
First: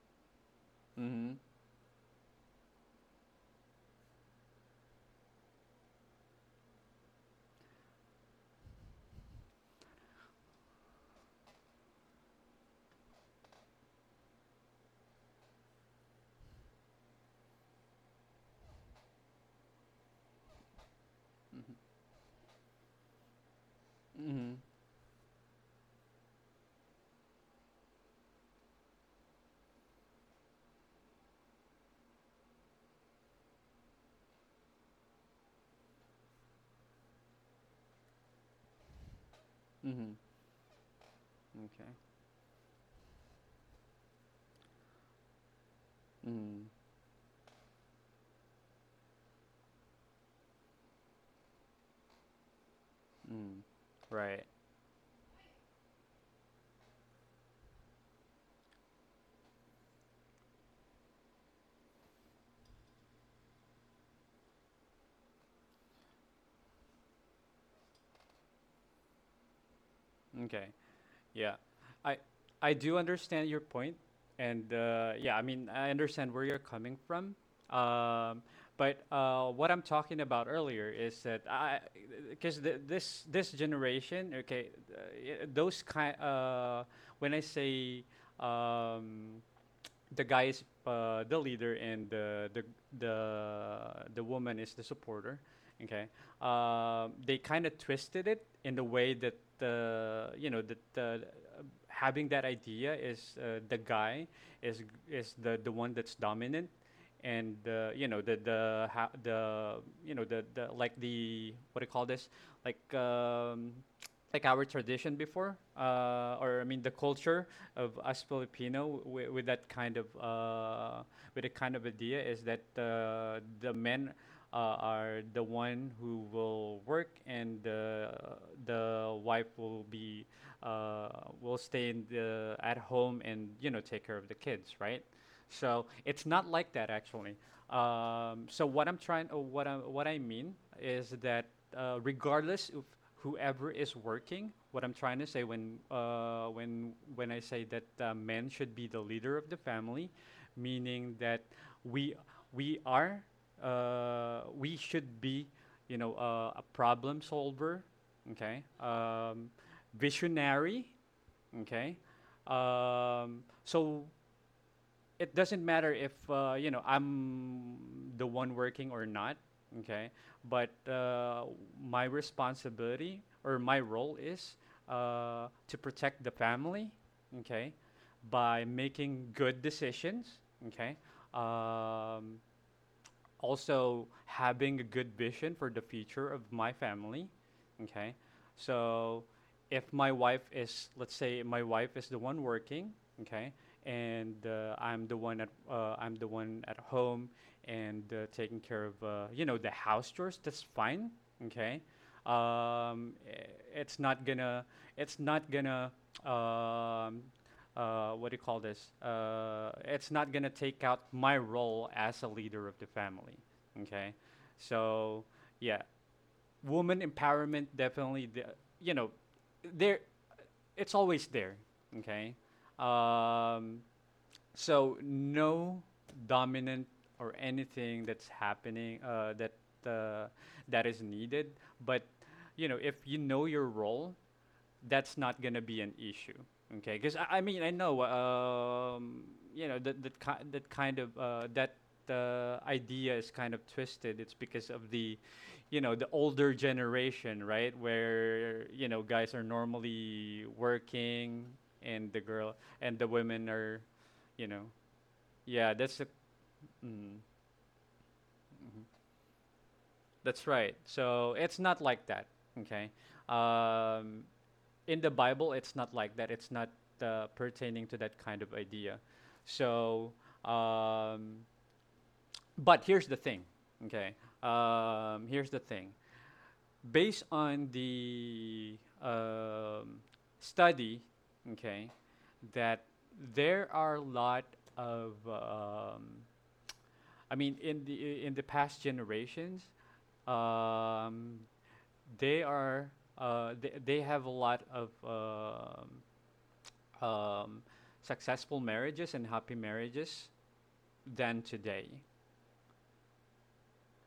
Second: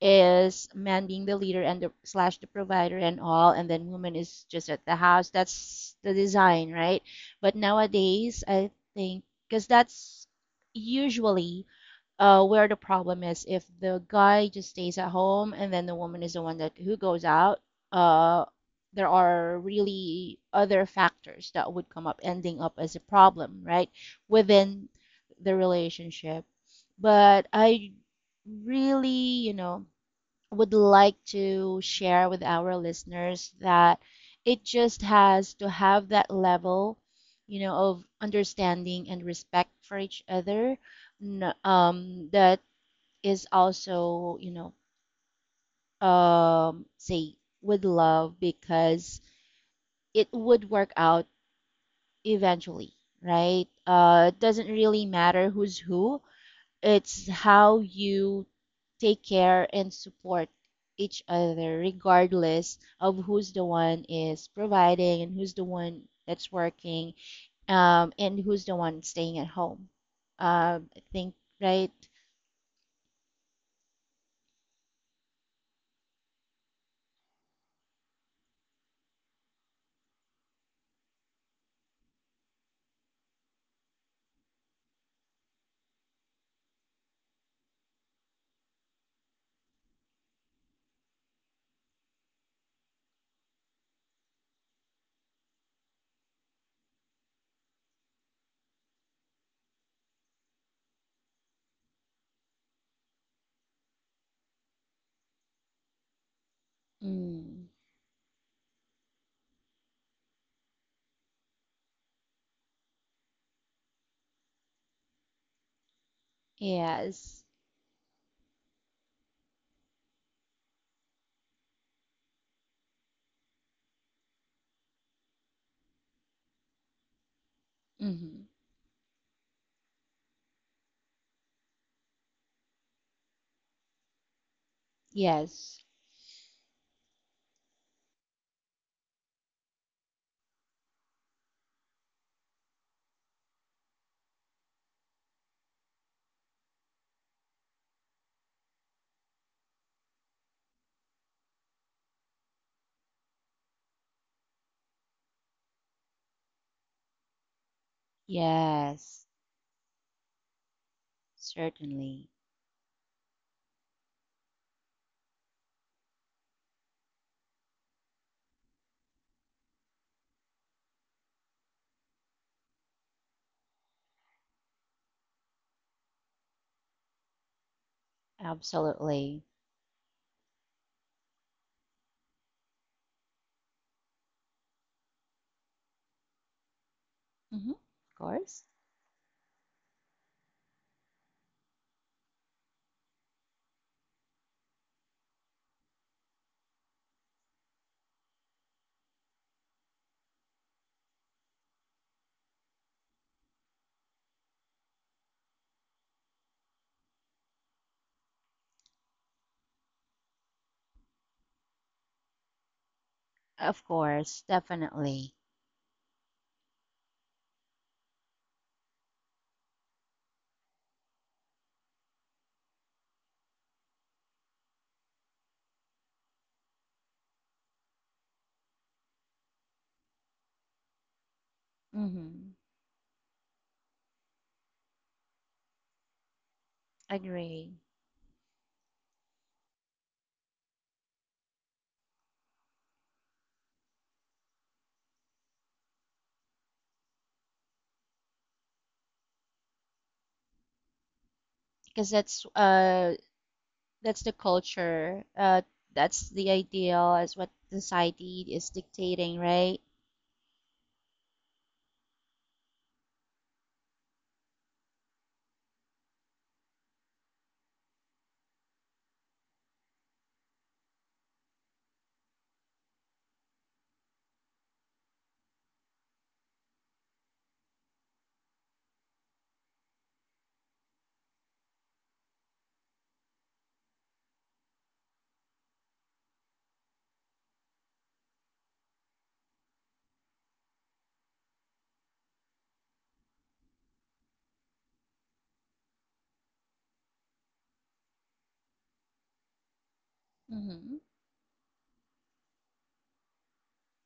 [SPEAKER 2] is man being
[SPEAKER 1] Mm-hmm.
[SPEAKER 2] the leader and the slash the provider and all, and then woman is just at the house. That's the design, right? But nowadays I think, because that's usually where the problem is, if the guy just stays at home and then the woman is the one that who goes out, uh, there are really other factors that
[SPEAKER 1] Mm-hmm.
[SPEAKER 2] would come up, ending up as a problem, right?
[SPEAKER 1] Mm-hmm.
[SPEAKER 2] Within the relationship. But I really, you know would like to share with our listeners that it just has to have that level, you know, of understanding and respect for
[SPEAKER 1] Mm-hmm.
[SPEAKER 2] each other.
[SPEAKER 1] Okay.
[SPEAKER 2] That is also, you know,
[SPEAKER 1] Mm-hmm.
[SPEAKER 2] say, with love, because it would work out eventually,
[SPEAKER 1] Mm-hmm.
[SPEAKER 2] right? It
[SPEAKER 1] Right.
[SPEAKER 2] doesn't really matter who's who. It's how you take care and support each other, regardless of who's the one is providing and who's the one that's working, and who's the one staying at home.
[SPEAKER 1] Okay.
[SPEAKER 2] I think,
[SPEAKER 1] Yeah,
[SPEAKER 2] right?
[SPEAKER 1] I I do understand your point, and yeah, I mean I understand where you're coming from. Um, but what I'm talking about earlier is that because this this generation, okay, yeah, those kind. When I say um, the guy is the leader and the the woman is the supporter, okay, they kind of twisted it in the way that you know that having that idea is the guy is is the one that's dominant and
[SPEAKER 2] Mm,
[SPEAKER 1] you know the ha- the you know the like the what do you call this like um like our tradition before or I mean the
[SPEAKER 2] yes.
[SPEAKER 1] culture of us Filipino with that kind of with a kind of idea is that the men are the one who will work and
[SPEAKER 2] hmm
[SPEAKER 1] the wife will be uh, will stay at home and you know take care of the kids, right?
[SPEAKER 2] Yes.
[SPEAKER 1] So it's not like that actually. So what I'm trying, what I mean is that regardless of whoever is working, what I'm trying to say when when I say that men should be the leader of the family, meaning that we we are we should be you know a problem solver, okay,
[SPEAKER 2] Yes.
[SPEAKER 1] visionary, okay.
[SPEAKER 2] Certainly.
[SPEAKER 1] So it doesn't matter if you know I'm the one working or not, okay. But my responsibility or my role is to protect the family, okay, by making
[SPEAKER 2] Absolutely.
[SPEAKER 1] good decisions, okay. Um, also having a good vision for the future of my family,
[SPEAKER 2] Hmm Of
[SPEAKER 1] okay.
[SPEAKER 2] course.
[SPEAKER 1] So if my wife is, let's say, my wife is the one working, okay, and I'm the one at, I'm the one at home and taking care of, you know, the house chores. That's fine, okay. Um, it's not gonna, it's not gonna, um, what do you call this? It's not gonna take out my role as a leader of the family,
[SPEAKER 2] Of
[SPEAKER 1] okay.
[SPEAKER 2] course.
[SPEAKER 1] So
[SPEAKER 2] Definitely.
[SPEAKER 1] yeah, woman empowerment definitely the, you know there it's always there okay um so no dominant or anything that's happening that uh, that is needed. But
[SPEAKER 2] Hmm
[SPEAKER 1] you know, if you know your role, that's not gonna be an issue. Okay, because I mean I
[SPEAKER 2] Agree.
[SPEAKER 1] know you know that that kind of that idea is kind of twisted. It's because of the you know the older generation, right? Where you know guys are normally working and
[SPEAKER 2] Because
[SPEAKER 1] the
[SPEAKER 2] that's
[SPEAKER 1] girl and the
[SPEAKER 2] uh.
[SPEAKER 1] women are
[SPEAKER 2] That's the
[SPEAKER 1] you know
[SPEAKER 2] culture.
[SPEAKER 1] yeah that's the
[SPEAKER 2] That's the
[SPEAKER 1] mm,
[SPEAKER 2] ideal, is what society is dictating, right?
[SPEAKER 1] that's right so it's not like that okay um, in the Bible it's not like that, it's not pertaining to that kind of idea. So um, but here's the thing, okay. Here's the thing based on the study, okay, that there are a lot of I mean, in the past generations, um, they are they have a lot of um, successful marriages and happy marriages
[SPEAKER 2] Mm-hmm.
[SPEAKER 1] than today.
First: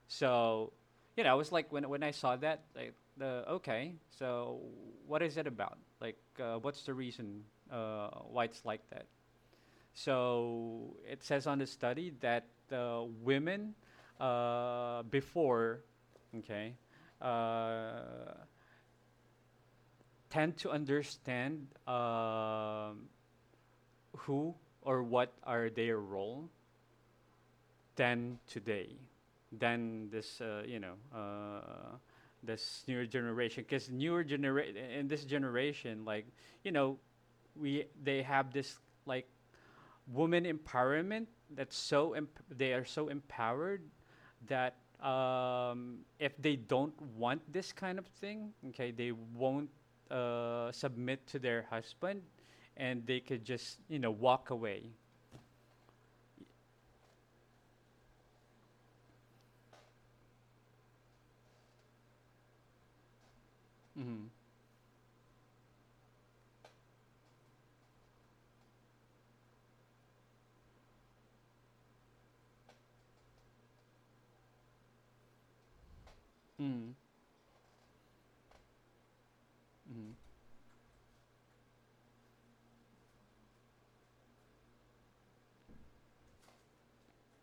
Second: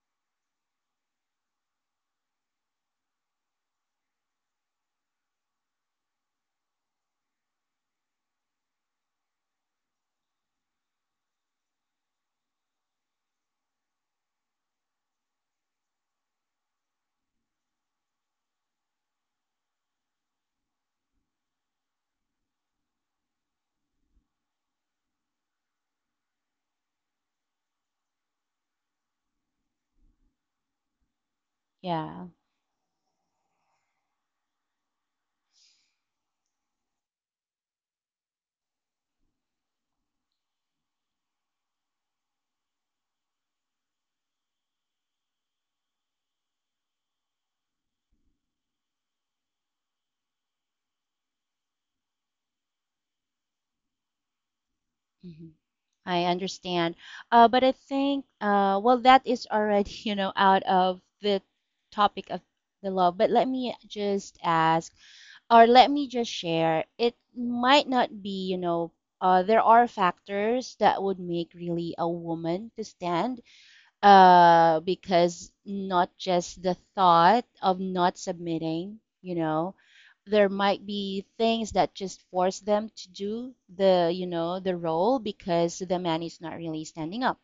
[SPEAKER 1] So, you know, I was like when I saw that, like, the okay, so what is it about? Like, what's the reason why it's like that? So it says on the study that women, before, okay, uh, tend to understand who or what are their role than today, than this, you know,
[SPEAKER 2] Yeah.
[SPEAKER 1] this newer generation. Because newer generation in this generation, like you know, we they have this like women empowerment that's they are so empowered that if they don't want this kind of thing okay they won't submit to their husband and they could just you know walk away.
[SPEAKER 2] hmm I understand. But I think, well, that is already, you know, out of the topic of the love. But let me
[SPEAKER 1] Mm-hmm.
[SPEAKER 2] just ask, or let me just share, it might not be, you know, there are factors that would make really a woman to stand, because not just the
[SPEAKER 1] Mm-hmm.
[SPEAKER 2] thought of not submitting, you know,
[SPEAKER 1] Hmm.
[SPEAKER 2] there might be things that just force them to do the, you know, the role, because the man is not really standing up,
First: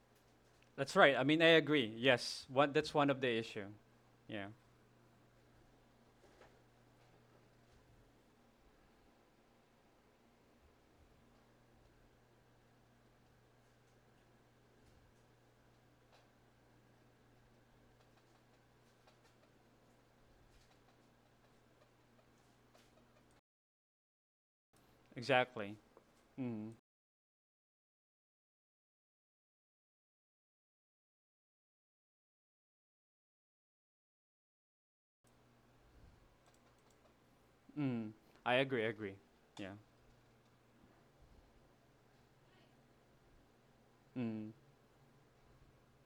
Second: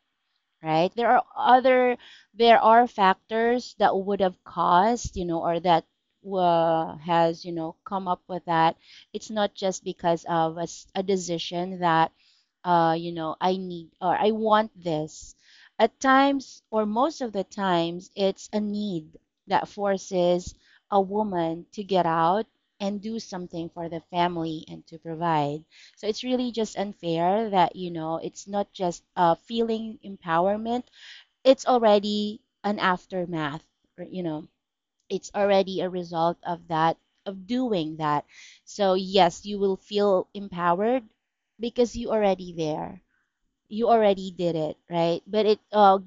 [SPEAKER 2] right?
[SPEAKER 1] That's
[SPEAKER 2] There
[SPEAKER 1] right,
[SPEAKER 2] are
[SPEAKER 1] I mean I agree,
[SPEAKER 2] other,
[SPEAKER 1] yes
[SPEAKER 2] there
[SPEAKER 1] one,
[SPEAKER 2] are
[SPEAKER 1] that's one of the issue,
[SPEAKER 2] factors that would have
[SPEAKER 1] yeah,
[SPEAKER 2] caused, you know, or that has, you know, come up with that. It's not just because of a, s- a decision that, you know, I need or I want this. At times, or most of the times, it's a need that forces a woman to get out and do something for the family and to provide.
[SPEAKER 1] exactly.
[SPEAKER 2] So it's really
[SPEAKER 1] Mm-hmm.
[SPEAKER 2] just unfair that, you know, it's not just feeling empowerment, it's already an aftermath, or, you know, it's already a result of that, of doing
[SPEAKER 1] Mm.
[SPEAKER 2] that.
[SPEAKER 1] I agree,
[SPEAKER 2] So,
[SPEAKER 1] agree.
[SPEAKER 2] yes, you
[SPEAKER 1] Yeah.
[SPEAKER 2] will feel empowered because you already there, you already
[SPEAKER 1] Mm-hmm.
[SPEAKER 2] did it, right? But it uh,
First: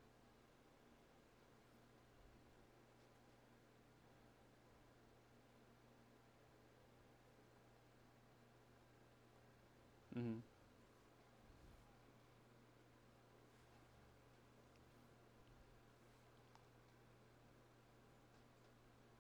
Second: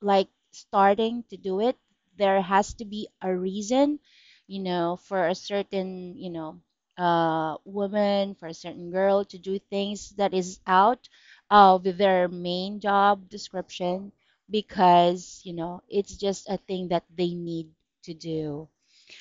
[SPEAKER 2] like starting to do it, there has to be a reason, you know, for a certain, you know, uh, woman, for a certain girl to do things that is out of their main job description, because, you know, it's just a thing that they need to do.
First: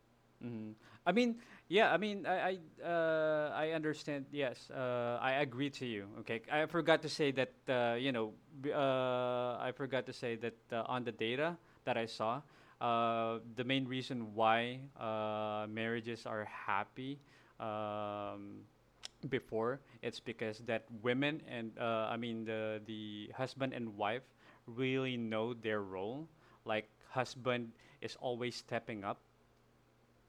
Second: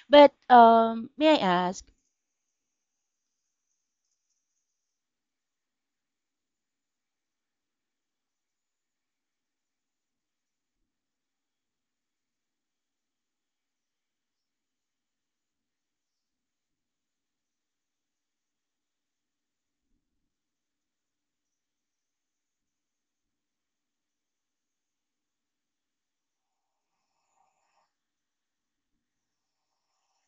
[SPEAKER 2] But
[SPEAKER 1] Mhm.
[SPEAKER 2] um,
[SPEAKER 1] I
[SPEAKER 2] may I
[SPEAKER 1] mean,
[SPEAKER 2] ask?
[SPEAKER 1] yeah, I mean, I understand. Yes, I agree to you. Okay, I forgot to say that. I forgot to say that on the data that I saw, the main reason why marriages are happy um, before it's because that women and I mean the husband and wife really know their role. Like husband is always stepping up,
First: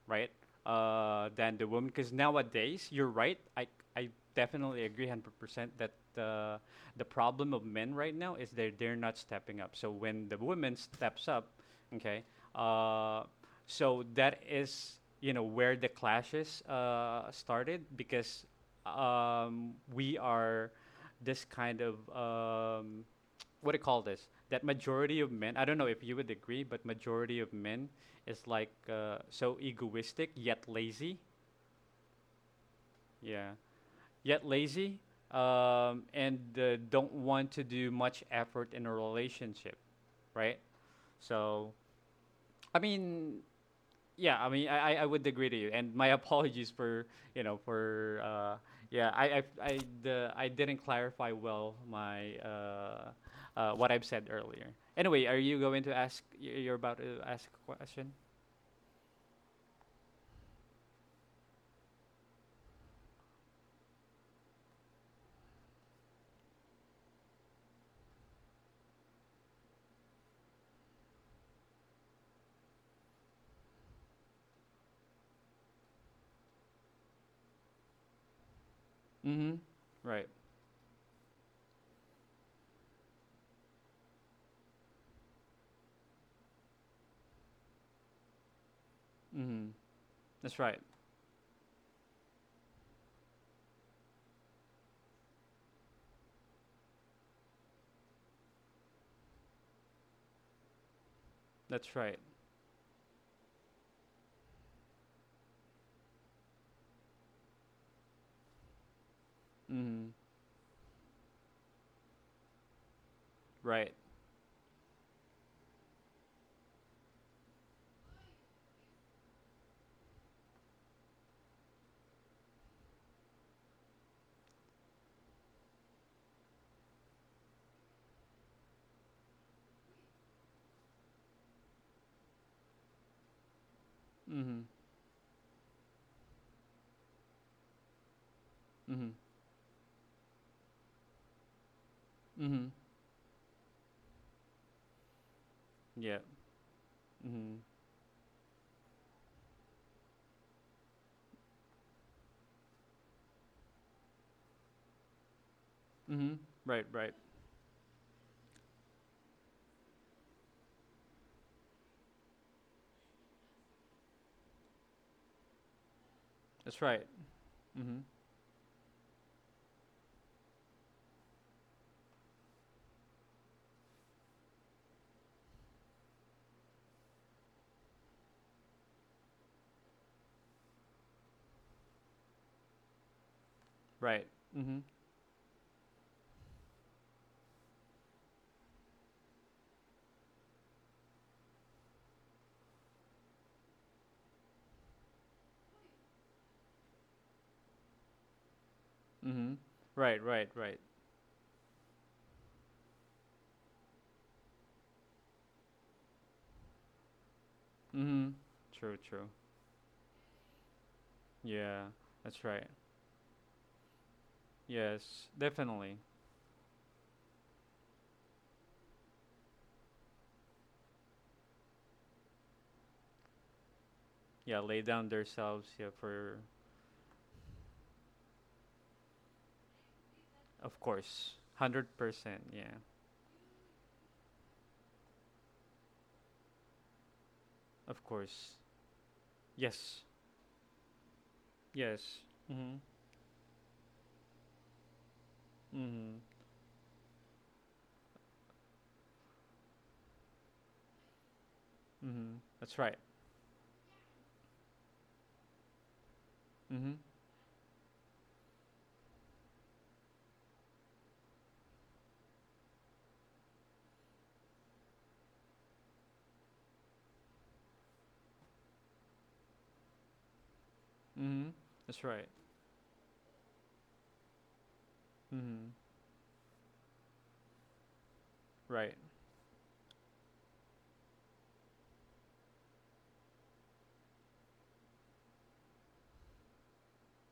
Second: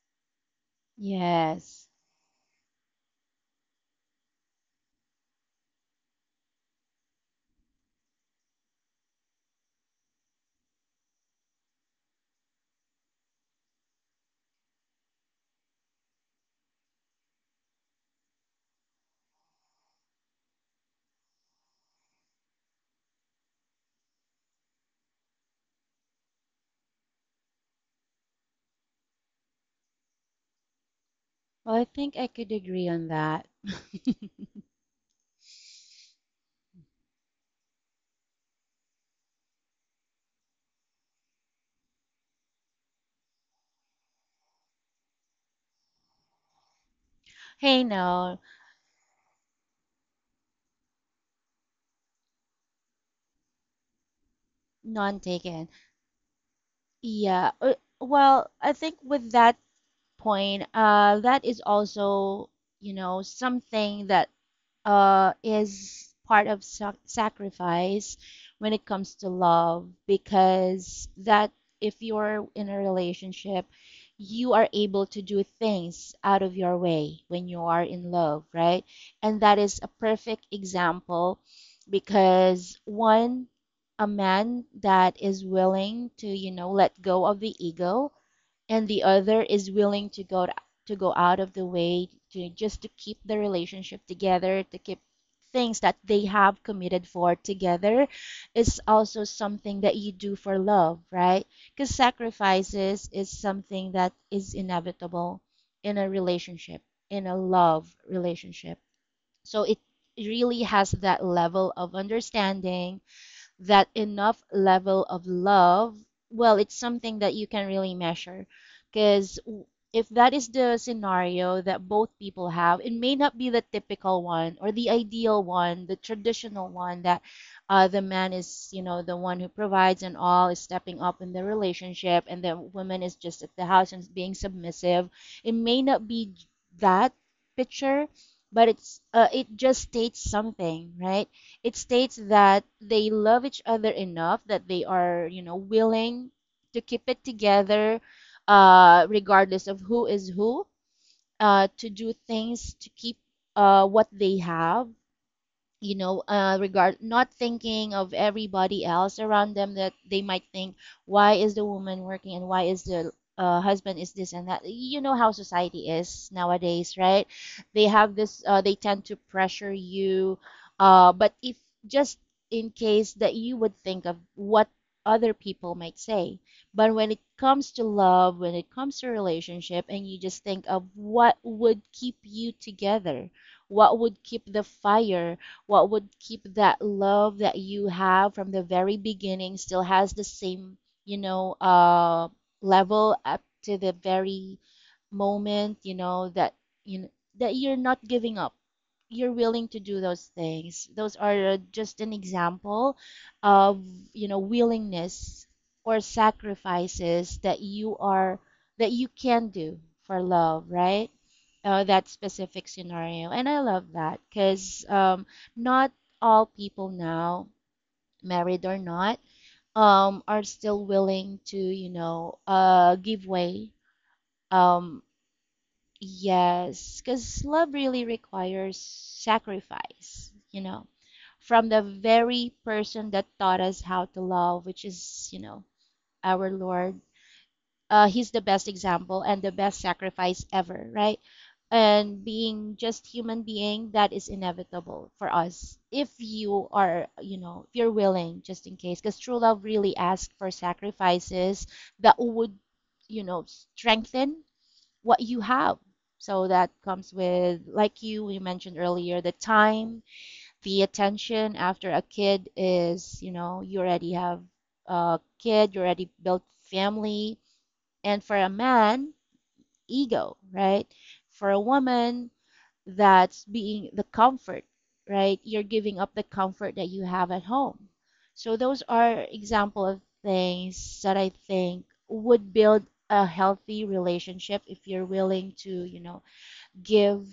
[SPEAKER 1] right? Than the woman,
[SPEAKER 2] Yes.
[SPEAKER 1] because nowadays you're right. I definitely agree 100% that uh, the problem of men right now is they're not stepping up. So when the woman steps up, okay, uh, so that is, you know, where the clashes started because we are this kind of what do you call this? That majority of men, I don't know if you would agree, but majority of men is like so egoistic yet lazy.
[SPEAKER 2] Well, I think I could agree on that.
[SPEAKER 1] Yeah, yet lazy, and don't want to do much effort in a relationship, right? So I mean, yeah, I mean, I would agree to you, and my apologies for you know
[SPEAKER 2] Hey,
[SPEAKER 1] for
[SPEAKER 2] no,
[SPEAKER 1] uh, yeah, I didn't clarify well my what I've said earlier.
[SPEAKER 2] none
[SPEAKER 1] Anyway, are you
[SPEAKER 2] taken.
[SPEAKER 1] going to ask? You're about to ask
[SPEAKER 2] Yeah.
[SPEAKER 1] a
[SPEAKER 2] Uh,
[SPEAKER 1] question.
[SPEAKER 2] well, I think with that point, that is also, you know, something that is part of sacrifice when it comes to love, because that, if you're in a relationship, you are able to do things out of your way when you are in love, right? And
[SPEAKER 1] Mm-hmm.
[SPEAKER 2] that is a
[SPEAKER 1] Right.
[SPEAKER 2] perfect example, because one, a man that is willing to, you know, let go of the ego, and the other
[SPEAKER 1] Mm-hmm.
[SPEAKER 2] is willing to go to
[SPEAKER 1] That's right.
[SPEAKER 2] to go out of the way to just to keep the relationship together, to keep things that they have committed for together, is also something that you do for love, right? Because
[SPEAKER 1] That's right.
[SPEAKER 2] sacrifices is something that is inevitable in a relationship, in a love relationship. So it
[SPEAKER 1] Mm-hmm.
[SPEAKER 2] really has that level of understanding, that
[SPEAKER 1] Right.
[SPEAKER 2] enough level of love, well, it's something that you can really measure. Because if that is the scenario that both people have, it may not be the typical one, or the ideal one, the traditional one that the man is, you know, the one who provides and all is stepping up in the relationship and the woman is just at the house and being
[SPEAKER 1] Mm-hmm.
[SPEAKER 2] submissive. It may not be that picture, but it's
[SPEAKER 1] Mm-hmm.
[SPEAKER 2] it just states something, right? It states that
[SPEAKER 1] Mm-hmm.
[SPEAKER 2] they love each other enough that they are, you know,
[SPEAKER 1] Yeah.
[SPEAKER 2] willing to keep it
[SPEAKER 1] Mm-hmm.
[SPEAKER 2] together, regardless of who is who, to do things to keep what they have, you know,
[SPEAKER 1] Mm-hmm. Right.
[SPEAKER 2] regard,
[SPEAKER 1] Right.
[SPEAKER 2] not thinking of everybody else around them, that they might think, why is the woman working and why is the husband is this and that. You know how society is
[SPEAKER 1] That's
[SPEAKER 2] nowadays,
[SPEAKER 1] right.
[SPEAKER 2] right? They
[SPEAKER 1] Mm-hmm.
[SPEAKER 2] have this. They tend to pressure you. But if just in case that you would think of what other people might say, but when it comes to love, when it comes to relationship, and you just think of what would keep you together, what would
[SPEAKER 1] Right.
[SPEAKER 2] keep the
[SPEAKER 1] Mm-hmm.
[SPEAKER 2] fire, what would keep that love that you have from the very beginning still has the same, you know, level up to the very moment, you know, that, you know, that you're not giving up, you're
[SPEAKER 1] Mm-hmm.
[SPEAKER 2] willing to do
[SPEAKER 1] Right.
[SPEAKER 2] those
[SPEAKER 1] Right. Right.
[SPEAKER 2] things. Those are just an example of, you know, willingness or sacrifices that you
[SPEAKER 1] Mm-hmm.
[SPEAKER 2] are, that
[SPEAKER 1] True.
[SPEAKER 2] you
[SPEAKER 1] True.
[SPEAKER 2] can do for love, right?
[SPEAKER 1] Yeah,
[SPEAKER 2] That
[SPEAKER 1] that's right.
[SPEAKER 2] specific scenario, and I love that because
[SPEAKER 1] Yes,
[SPEAKER 2] not
[SPEAKER 1] definitely.
[SPEAKER 2] all people now, married or not, are still willing to, you know, give way.
[SPEAKER 1] Yeah, lay
[SPEAKER 2] Um,
[SPEAKER 1] down themselves. Yeah, for
[SPEAKER 2] Yes, because love really requires sacrifice, you
[SPEAKER 1] of
[SPEAKER 2] know,
[SPEAKER 1] course,
[SPEAKER 2] from the
[SPEAKER 1] 100%.
[SPEAKER 2] very
[SPEAKER 1] Yeah,
[SPEAKER 2] person that taught us how to love, which is, you know, our Lord.
[SPEAKER 1] of
[SPEAKER 2] He's the
[SPEAKER 1] course.
[SPEAKER 2] best example and the best
[SPEAKER 1] Yes,
[SPEAKER 2] sacrifice ever, right?
[SPEAKER 1] yes.
[SPEAKER 2] And being
[SPEAKER 1] Mhm,
[SPEAKER 2] just human being, that is inevitable for us if
[SPEAKER 1] mhm,
[SPEAKER 2] you are, you know, if you're willing, just in case, because true love really asks for sacrifices that
[SPEAKER 1] mhm.
[SPEAKER 2] would,
[SPEAKER 1] That's right.
[SPEAKER 2] you know, strengthen what you have. So that
[SPEAKER 1] Mhm,
[SPEAKER 2] comes with, like you, we mentioned earlier, the time, the attention after a kid is, you know, you already have a kid, you already built family. And for a man, ego, right? For
[SPEAKER 1] mhm.
[SPEAKER 2] a
[SPEAKER 1] That's right.
[SPEAKER 2] woman, that's being the comfort, right? You're
[SPEAKER 1] Mhm.
[SPEAKER 2] giving up the comfort that you have at home. So those
[SPEAKER 1] Right.
[SPEAKER 2] are example of things that I think would build a healthy relationship if you're willing to, you know, give,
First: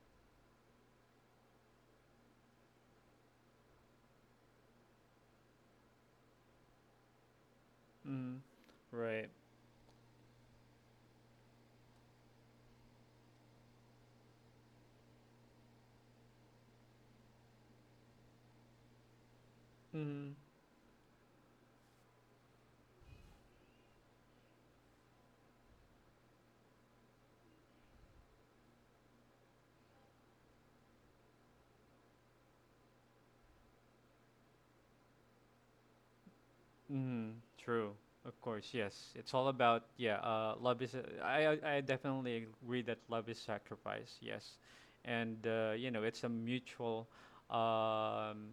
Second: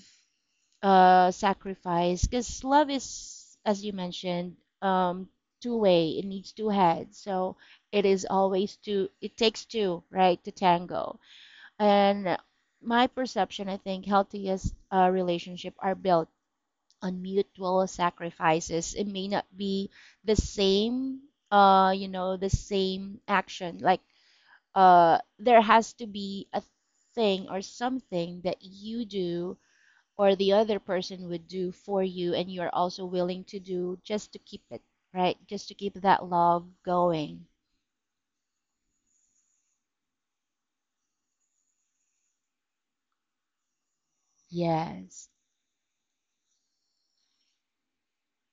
[SPEAKER 2] sacrifice. Because love is, as you mentioned, um, two way. It needs two heads. So it is
[SPEAKER 1] Mhm.
[SPEAKER 2] always two.
[SPEAKER 1] Right.
[SPEAKER 2] It takes two, right, to tango. And my perception, I think, healthiest relationship are built on mutual sacrifices. It may not be
[SPEAKER 1] Mhm.
[SPEAKER 2] the same, you know, the same action. Like, there has to be a thing or something that you do or the other person would do for you and you're also willing to do just to keep it, right? Just to keep that love
[SPEAKER 1] Mm,
[SPEAKER 2] going.
[SPEAKER 1] true. Of course, yes. It's all about yeah. Love is. I definitely agree that love is sacrifice. Yes,
[SPEAKER 2] Yes.
[SPEAKER 1] and you know it's a mutual, um,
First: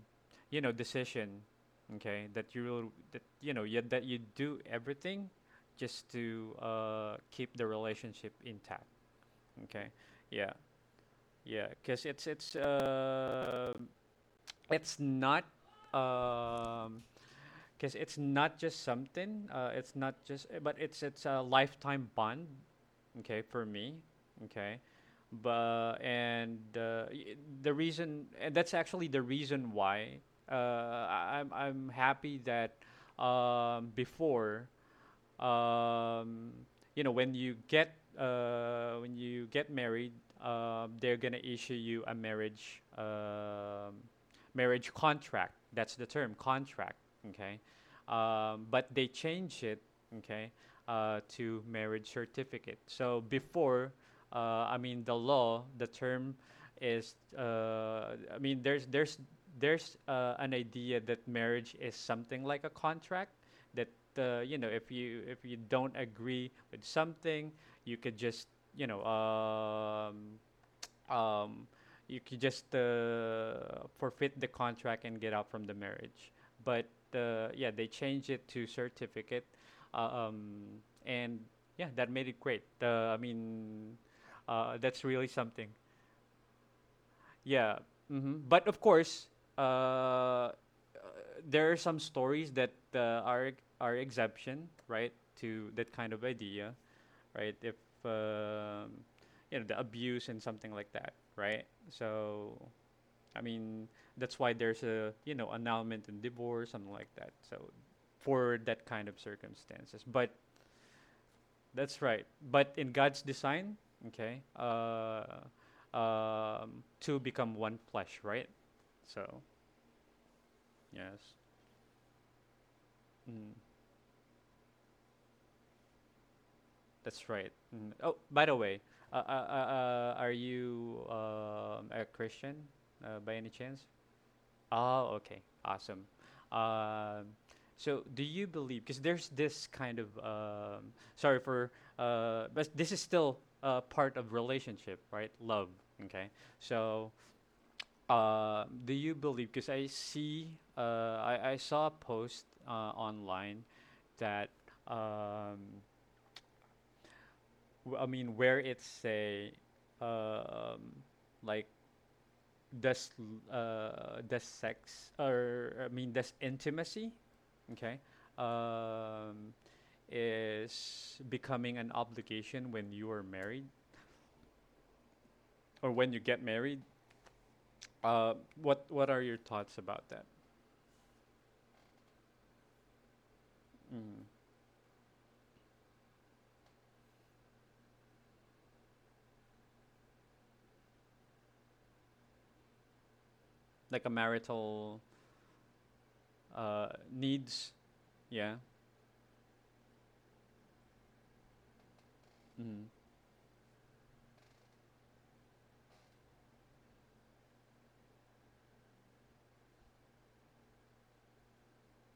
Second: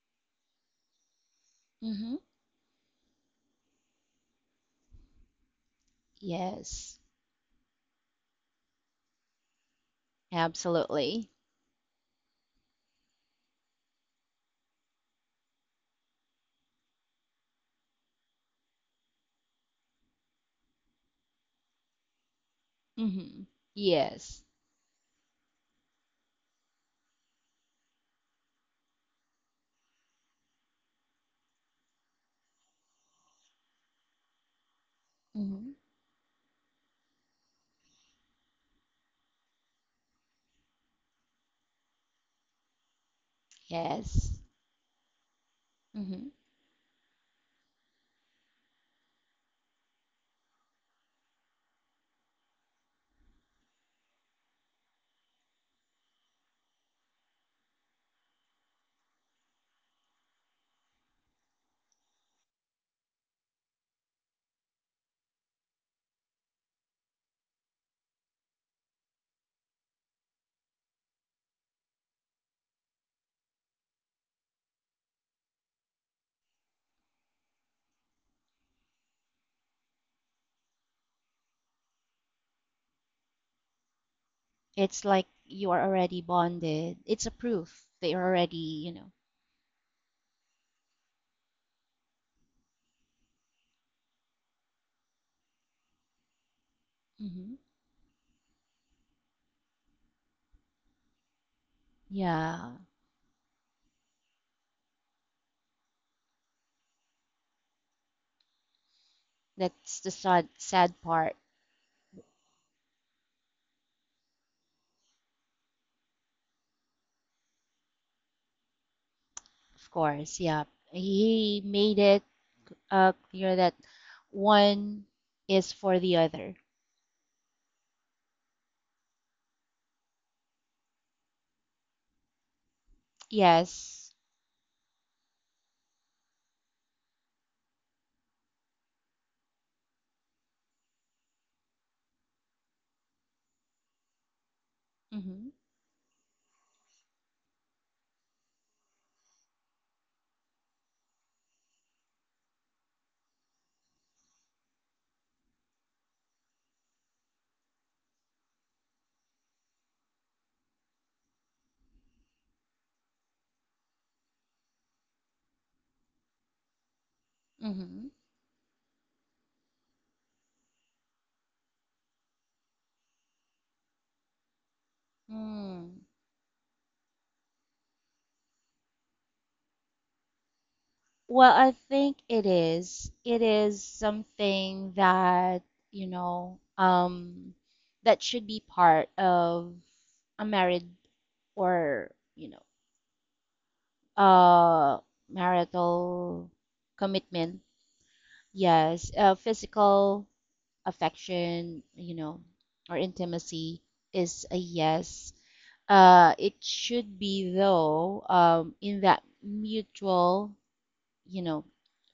[SPEAKER 1] you know, decision.
[SPEAKER 2] Mm-hmm.
[SPEAKER 1] Okay, that you will, that you know, yet that you do everything, just to
[SPEAKER 2] Yes.
[SPEAKER 1] keep the relationship intact. Okay, yeah,
[SPEAKER 2] Absolutely.
[SPEAKER 1] yeah. Because it's not um because it's not just something. It's not just, but It's a lifetime bond.
[SPEAKER 2] Mm-hmm.
[SPEAKER 1] Okay, for me.
[SPEAKER 2] Yes.
[SPEAKER 1] Okay, but the reason, and that's actually the reason why uh, I'm happy that before
[SPEAKER 2] Mm-hmm.
[SPEAKER 1] um, you know, when you get married, they're gonna issue you a marriage
[SPEAKER 2] Yes.
[SPEAKER 1] marriage contract. That's the
[SPEAKER 2] Mm-hmm.
[SPEAKER 1] term, contract. Okay. But they change it, okay, to marriage certificate. So before, I mean the law, the term is, I mean, there's an idea that marriage is something like a contract that you know, if you, if you don't agree with something, you could just, you know, um, you could just forfeit the contract and get out from the marriage. But yeah, they changed it to certificate. uh, um, and yeah, that made it great. That's
[SPEAKER 2] It's
[SPEAKER 1] really
[SPEAKER 2] like
[SPEAKER 1] something.
[SPEAKER 2] you are already bonded. It's a
[SPEAKER 1] Yeah.
[SPEAKER 2] proof that you're
[SPEAKER 1] Hmm.
[SPEAKER 2] already,
[SPEAKER 1] But of
[SPEAKER 2] you know.
[SPEAKER 1] course, uh, uh, there are some stories that are exemption, right, to that kind of idea, right?
[SPEAKER 2] Mm-hmm.
[SPEAKER 1] If um you know, the abuse and something like that, right? So
[SPEAKER 2] Yeah.
[SPEAKER 1] I mean, that's why there's a, you know, annulment and divorce, something like that. So for that kind of
[SPEAKER 2] That's
[SPEAKER 1] circumstances,
[SPEAKER 2] the
[SPEAKER 1] but
[SPEAKER 2] sad sad part,
[SPEAKER 1] that's right. But in God's design, okay, two become one flesh, right? So,
[SPEAKER 2] of course. Yeah.
[SPEAKER 1] yes,
[SPEAKER 2] He made it
[SPEAKER 1] mm,
[SPEAKER 2] clear that one is for the other.
[SPEAKER 1] that's right. Mm. Oh, by the way, uh, uh, uh, are you a Christian by any chance?
[SPEAKER 2] Yes.
[SPEAKER 1] Oh, okay, awesome. Um, so, do you believe? Because there's this kind of, sorry for, but this is still part of relationship, right?
[SPEAKER 2] Mm-hmm.
[SPEAKER 1] Love. Okay, so do you believe? Because I see, I saw a post online that, um, I mean, where it say, uh, um, like, does sex, or I mean, does intimacy, okay,
[SPEAKER 2] Mm-hmm.
[SPEAKER 1] um, is becoming an obligation when you are married or
[SPEAKER 2] Mm.
[SPEAKER 1] when you get married? Uh, what are your thoughts about that?
[SPEAKER 2] Well, I think it is. It is
[SPEAKER 1] Mm.
[SPEAKER 2] something that, you know, that should be part of a married, or, you know,
[SPEAKER 1] Like a
[SPEAKER 2] uh,
[SPEAKER 1] marital
[SPEAKER 2] marital commitment.
[SPEAKER 1] needs. Yeah.
[SPEAKER 2] Yes, physical affection, you know,
[SPEAKER 1] Mm.
[SPEAKER 2] or intimacy is a yes. It should be though, in that mutual, you know,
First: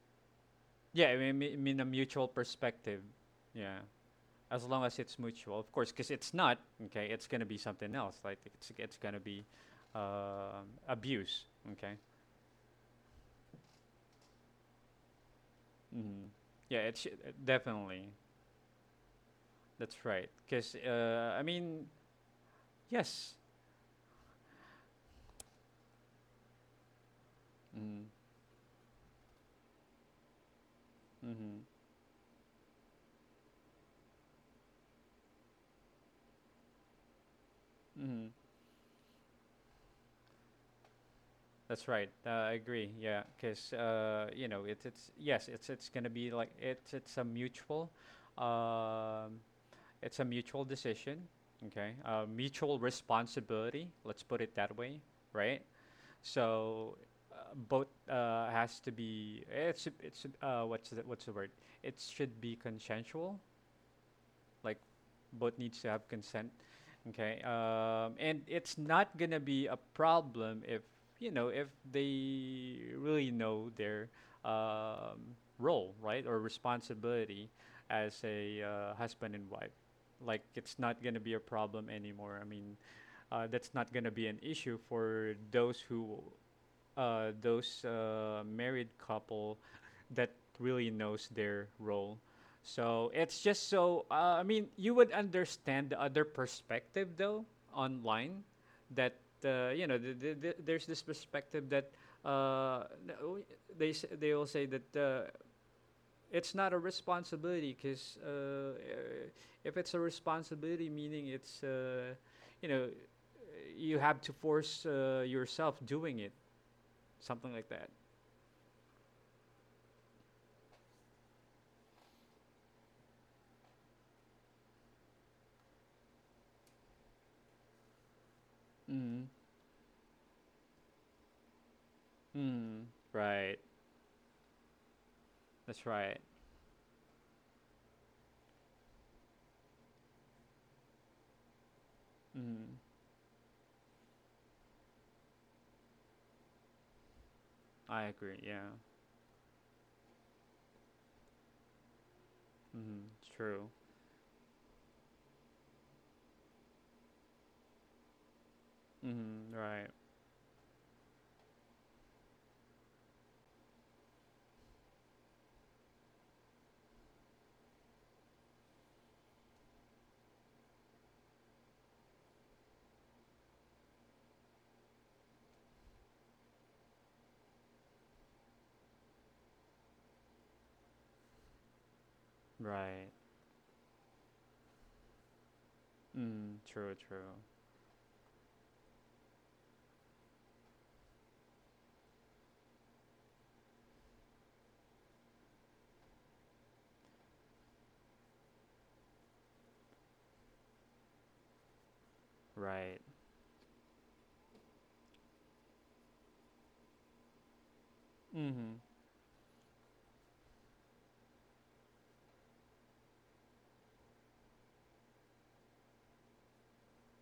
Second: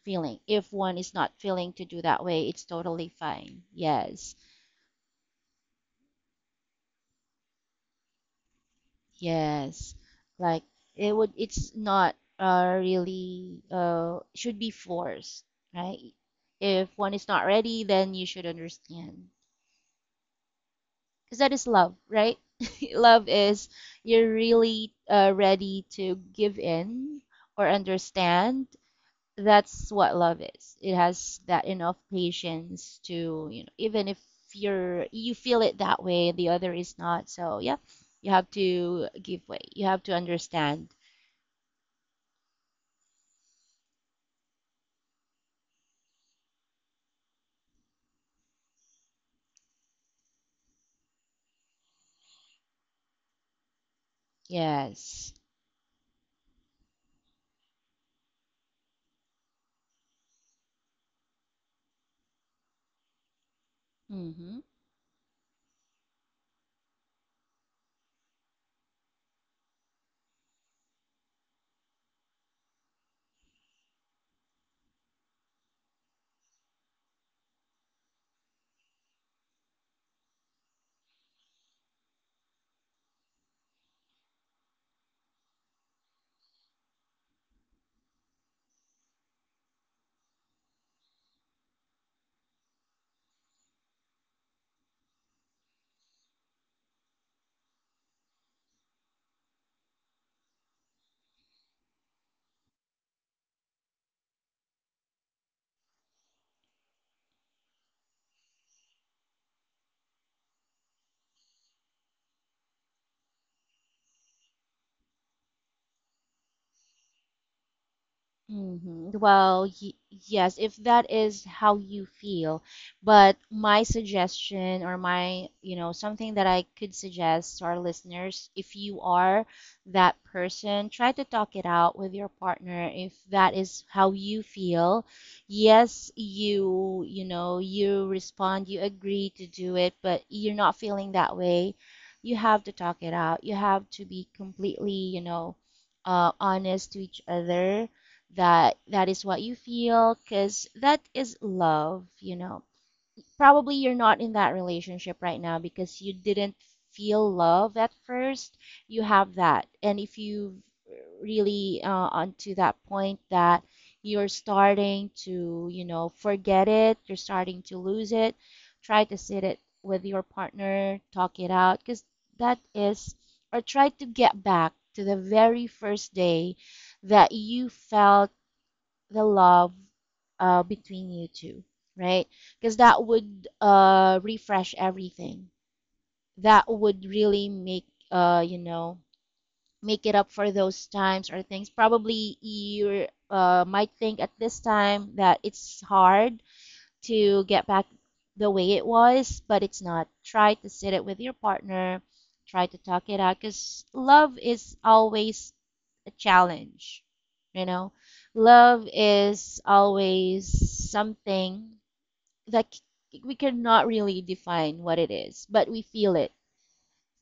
[SPEAKER 2] feeling. If one
[SPEAKER 1] Yeah,
[SPEAKER 2] is not
[SPEAKER 1] I
[SPEAKER 2] feeling
[SPEAKER 1] mean a
[SPEAKER 2] to do that
[SPEAKER 1] mutual
[SPEAKER 2] way, it's
[SPEAKER 1] perspective.
[SPEAKER 2] totally fine.
[SPEAKER 1] Yeah.
[SPEAKER 2] Yes.
[SPEAKER 1] As long as it's mutual, of course, because it's not okay. It's gonna be something else. Like it's gonna be
[SPEAKER 2] Yes. Like it would,
[SPEAKER 1] abuse.
[SPEAKER 2] it's
[SPEAKER 1] Okay.
[SPEAKER 2] not really should be forced, right?
[SPEAKER 1] Mm-hmm. Yeah,
[SPEAKER 2] If
[SPEAKER 1] it's
[SPEAKER 2] one is not ready,
[SPEAKER 1] definitely,
[SPEAKER 2] then you should understand.
[SPEAKER 1] that's right. Because
[SPEAKER 2] Because
[SPEAKER 1] I
[SPEAKER 2] that is
[SPEAKER 1] mean,
[SPEAKER 2] love, right? Love
[SPEAKER 1] yes.
[SPEAKER 2] is you're really ready to give in or
[SPEAKER 1] Mm.
[SPEAKER 2] understand. That's what love is. It has
[SPEAKER 1] Mm-hmm.
[SPEAKER 2] that enough patience to, you know, even if you're, you feel it that way, the other is not. So yeah,
[SPEAKER 1] Mm-hmm.
[SPEAKER 2] you have to give way. You have to understand.
[SPEAKER 1] That's right. I agree. Yeah, because you know, it's yes, it's gonna be like it's a mutual. Um, It's a mutual decision, okay? Mutual responsibility, let's put it that way,
[SPEAKER 2] Yes.
[SPEAKER 1] right? So both has to be, it's what's the word? It should be consensual,
[SPEAKER 2] Mm-hmm.
[SPEAKER 1] like both needs to have consent, okay? And it's not gonna be a problem if you know, if they really know their um, role, right, or responsibility as a husband and wife. Like it's not gonna be a problem anymore. I mean, that's not gonna be an issue for those who, those married couple that really knows their role. So it's just so. I mean, you would understand the other perspective though online, that you know, there's this perspective that uh, n- w- they they will say that it's not a responsibility because if it's a responsibility, meaning it's, you know, you have to force yourself doing it, something like that.
[SPEAKER 2] hmm Well, y yes, if that is how you feel, but my suggestion, or my, you know, something that I could suggest to our listeners, if you
[SPEAKER 1] Mm.
[SPEAKER 2] are that person, try to talk it out with your
[SPEAKER 1] Mm.
[SPEAKER 2] partner if that
[SPEAKER 1] Right.
[SPEAKER 2] is how you feel.
[SPEAKER 1] That's
[SPEAKER 2] Yes,
[SPEAKER 1] right.
[SPEAKER 2] you know, you respond, you agree to do it, but you're not feeling that way. You have to
[SPEAKER 1] Mm.
[SPEAKER 2] talk it out. You have to be completely, you know, honest to each other
[SPEAKER 1] I agree, yeah.
[SPEAKER 2] that that is what you feel, because that is love, you know,
[SPEAKER 1] Mm. True.
[SPEAKER 2] probably you're not in that relationship right now because you didn't feel love at first, you have
[SPEAKER 1] Mm.
[SPEAKER 2] that.
[SPEAKER 1] Right.
[SPEAKER 2] And if you really onto that point that you're starting to, you know, forget it, you're starting to lose it, try to sit it with your partner, talk it out, because that is, or try to get back to the very first day that you felt the love between you two, right? Because that
[SPEAKER 1] Right.
[SPEAKER 2] would refresh everything.
[SPEAKER 1] Mm.
[SPEAKER 2] That
[SPEAKER 1] True.
[SPEAKER 2] would
[SPEAKER 1] True.
[SPEAKER 2] really make you know, make it up for those times or things. Probably you might think at this time that it's hard to get back the way it was, but it's not. Try to sit it with your partner, try to
[SPEAKER 1] Right.
[SPEAKER 2] talk it out because love is always a challenge, you know?
[SPEAKER 1] Mm.
[SPEAKER 2] Love is always something that we cannot really define what it is, but we feel it.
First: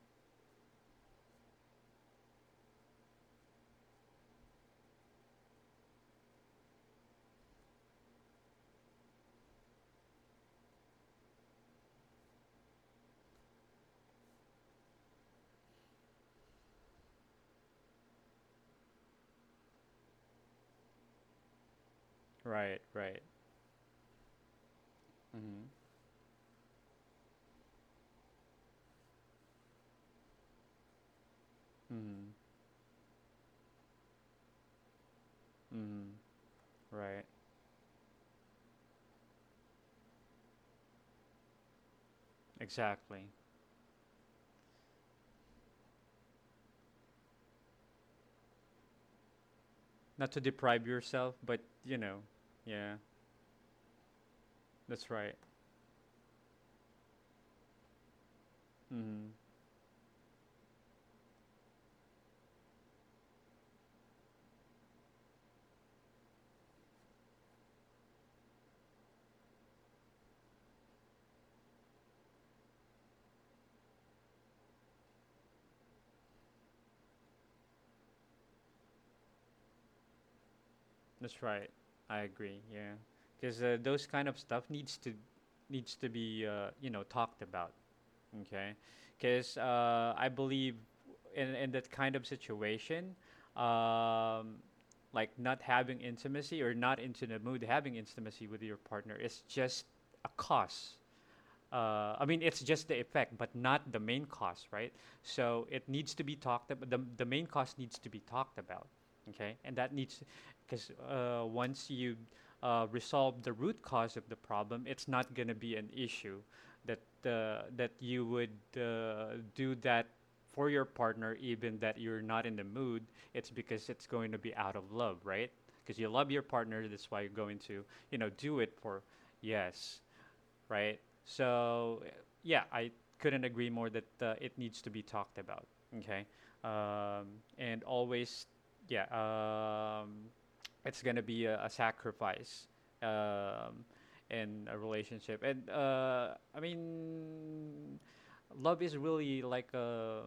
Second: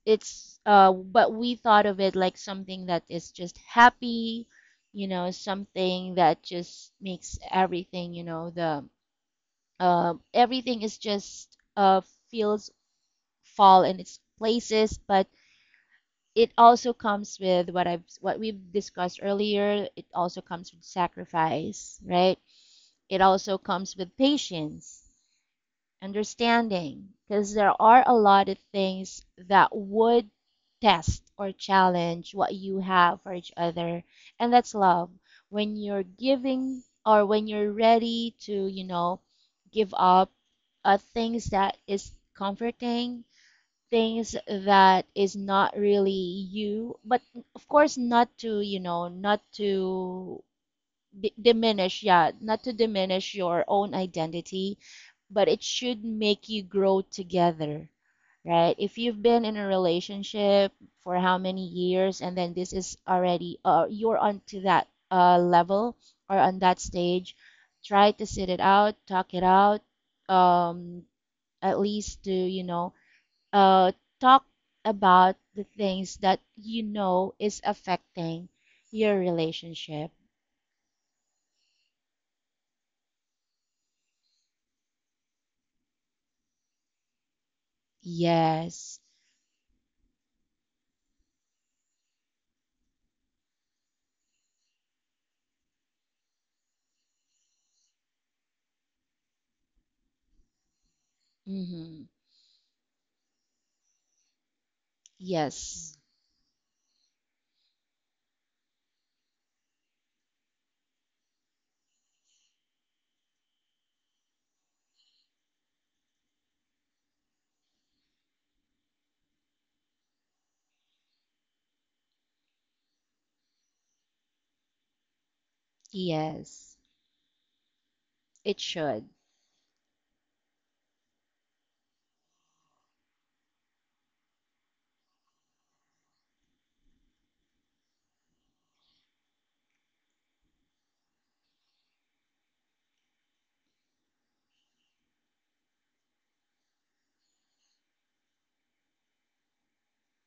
[SPEAKER 2] It's But we thought of it like something that is just happy, something that just makes everything, the everything is just feels fall in its places, but it also comes with what we've discussed earlier. It also comes with sacrifice, right?
[SPEAKER 1] Right.
[SPEAKER 2] It
[SPEAKER 1] Right.
[SPEAKER 2] also comes with patience
[SPEAKER 1] Mm.
[SPEAKER 2] understanding because there are a lot of things that would test or
[SPEAKER 1] Mm.
[SPEAKER 2] challenge what you have for each other, and that's love when you're
[SPEAKER 1] Mm.
[SPEAKER 2] giving
[SPEAKER 1] Right.
[SPEAKER 2] or when you're ready to, give up things that is comforting,
[SPEAKER 1] Exactly.
[SPEAKER 2] things that is not really you, but of course not to, not
[SPEAKER 1] Not to
[SPEAKER 2] to
[SPEAKER 1] deprive yourself, but you
[SPEAKER 2] diminish,
[SPEAKER 1] know,
[SPEAKER 2] yeah, not to
[SPEAKER 1] yeah,
[SPEAKER 2] diminish your own identity,
[SPEAKER 1] that's right.
[SPEAKER 2] but it should make you grow together, right? If you've
[SPEAKER 1] Mm-hmm.
[SPEAKER 2] been in a relationship for how many years and then this is already, you're onto that level or on that stage, try to sit it out, talk it out, um, at least to, you know, uh, talk about the things that you know is affecting your relationship.
[SPEAKER 1] That's right. I agree. Yeah, because those kind of stuff needs to, needs to be, you know, talked about. Okay,
[SPEAKER 2] Yes.
[SPEAKER 1] because I believe in that kind of situation, um, like not having intimacy or not into the mood having intimacy with your partner is just a cause,
[SPEAKER 2] Mm-hmm.
[SPEAKER 1] I mean, it's just the effect, but not the main cause, right? So it
[SPEAKER 2] Yes.
[SPEAKER 1] needs to be talked about. The main cause needs to be talked about, okay? And that needs, because once you resolve the root cause of the problem, it's not going to be an issue that that you would do that for your partner, even that you're not in the mood. It's because it's going to be out of love, right? Because you love your
[SPEAKER 2] Yes.
[SPEAKER 1] partner, that's why you're going to, you know,
[SPEAKER 2] It
[SPEAKER 1] do it for.
[SPEAKER 2] should.
[SPEAKER 1] Yes, right? So yeah, I couldn't agree more that it needs to be talked about. Okay, um, and always, yeah, it's gonna be a sacrifice um, in a relationship, and I mean, love is really like a,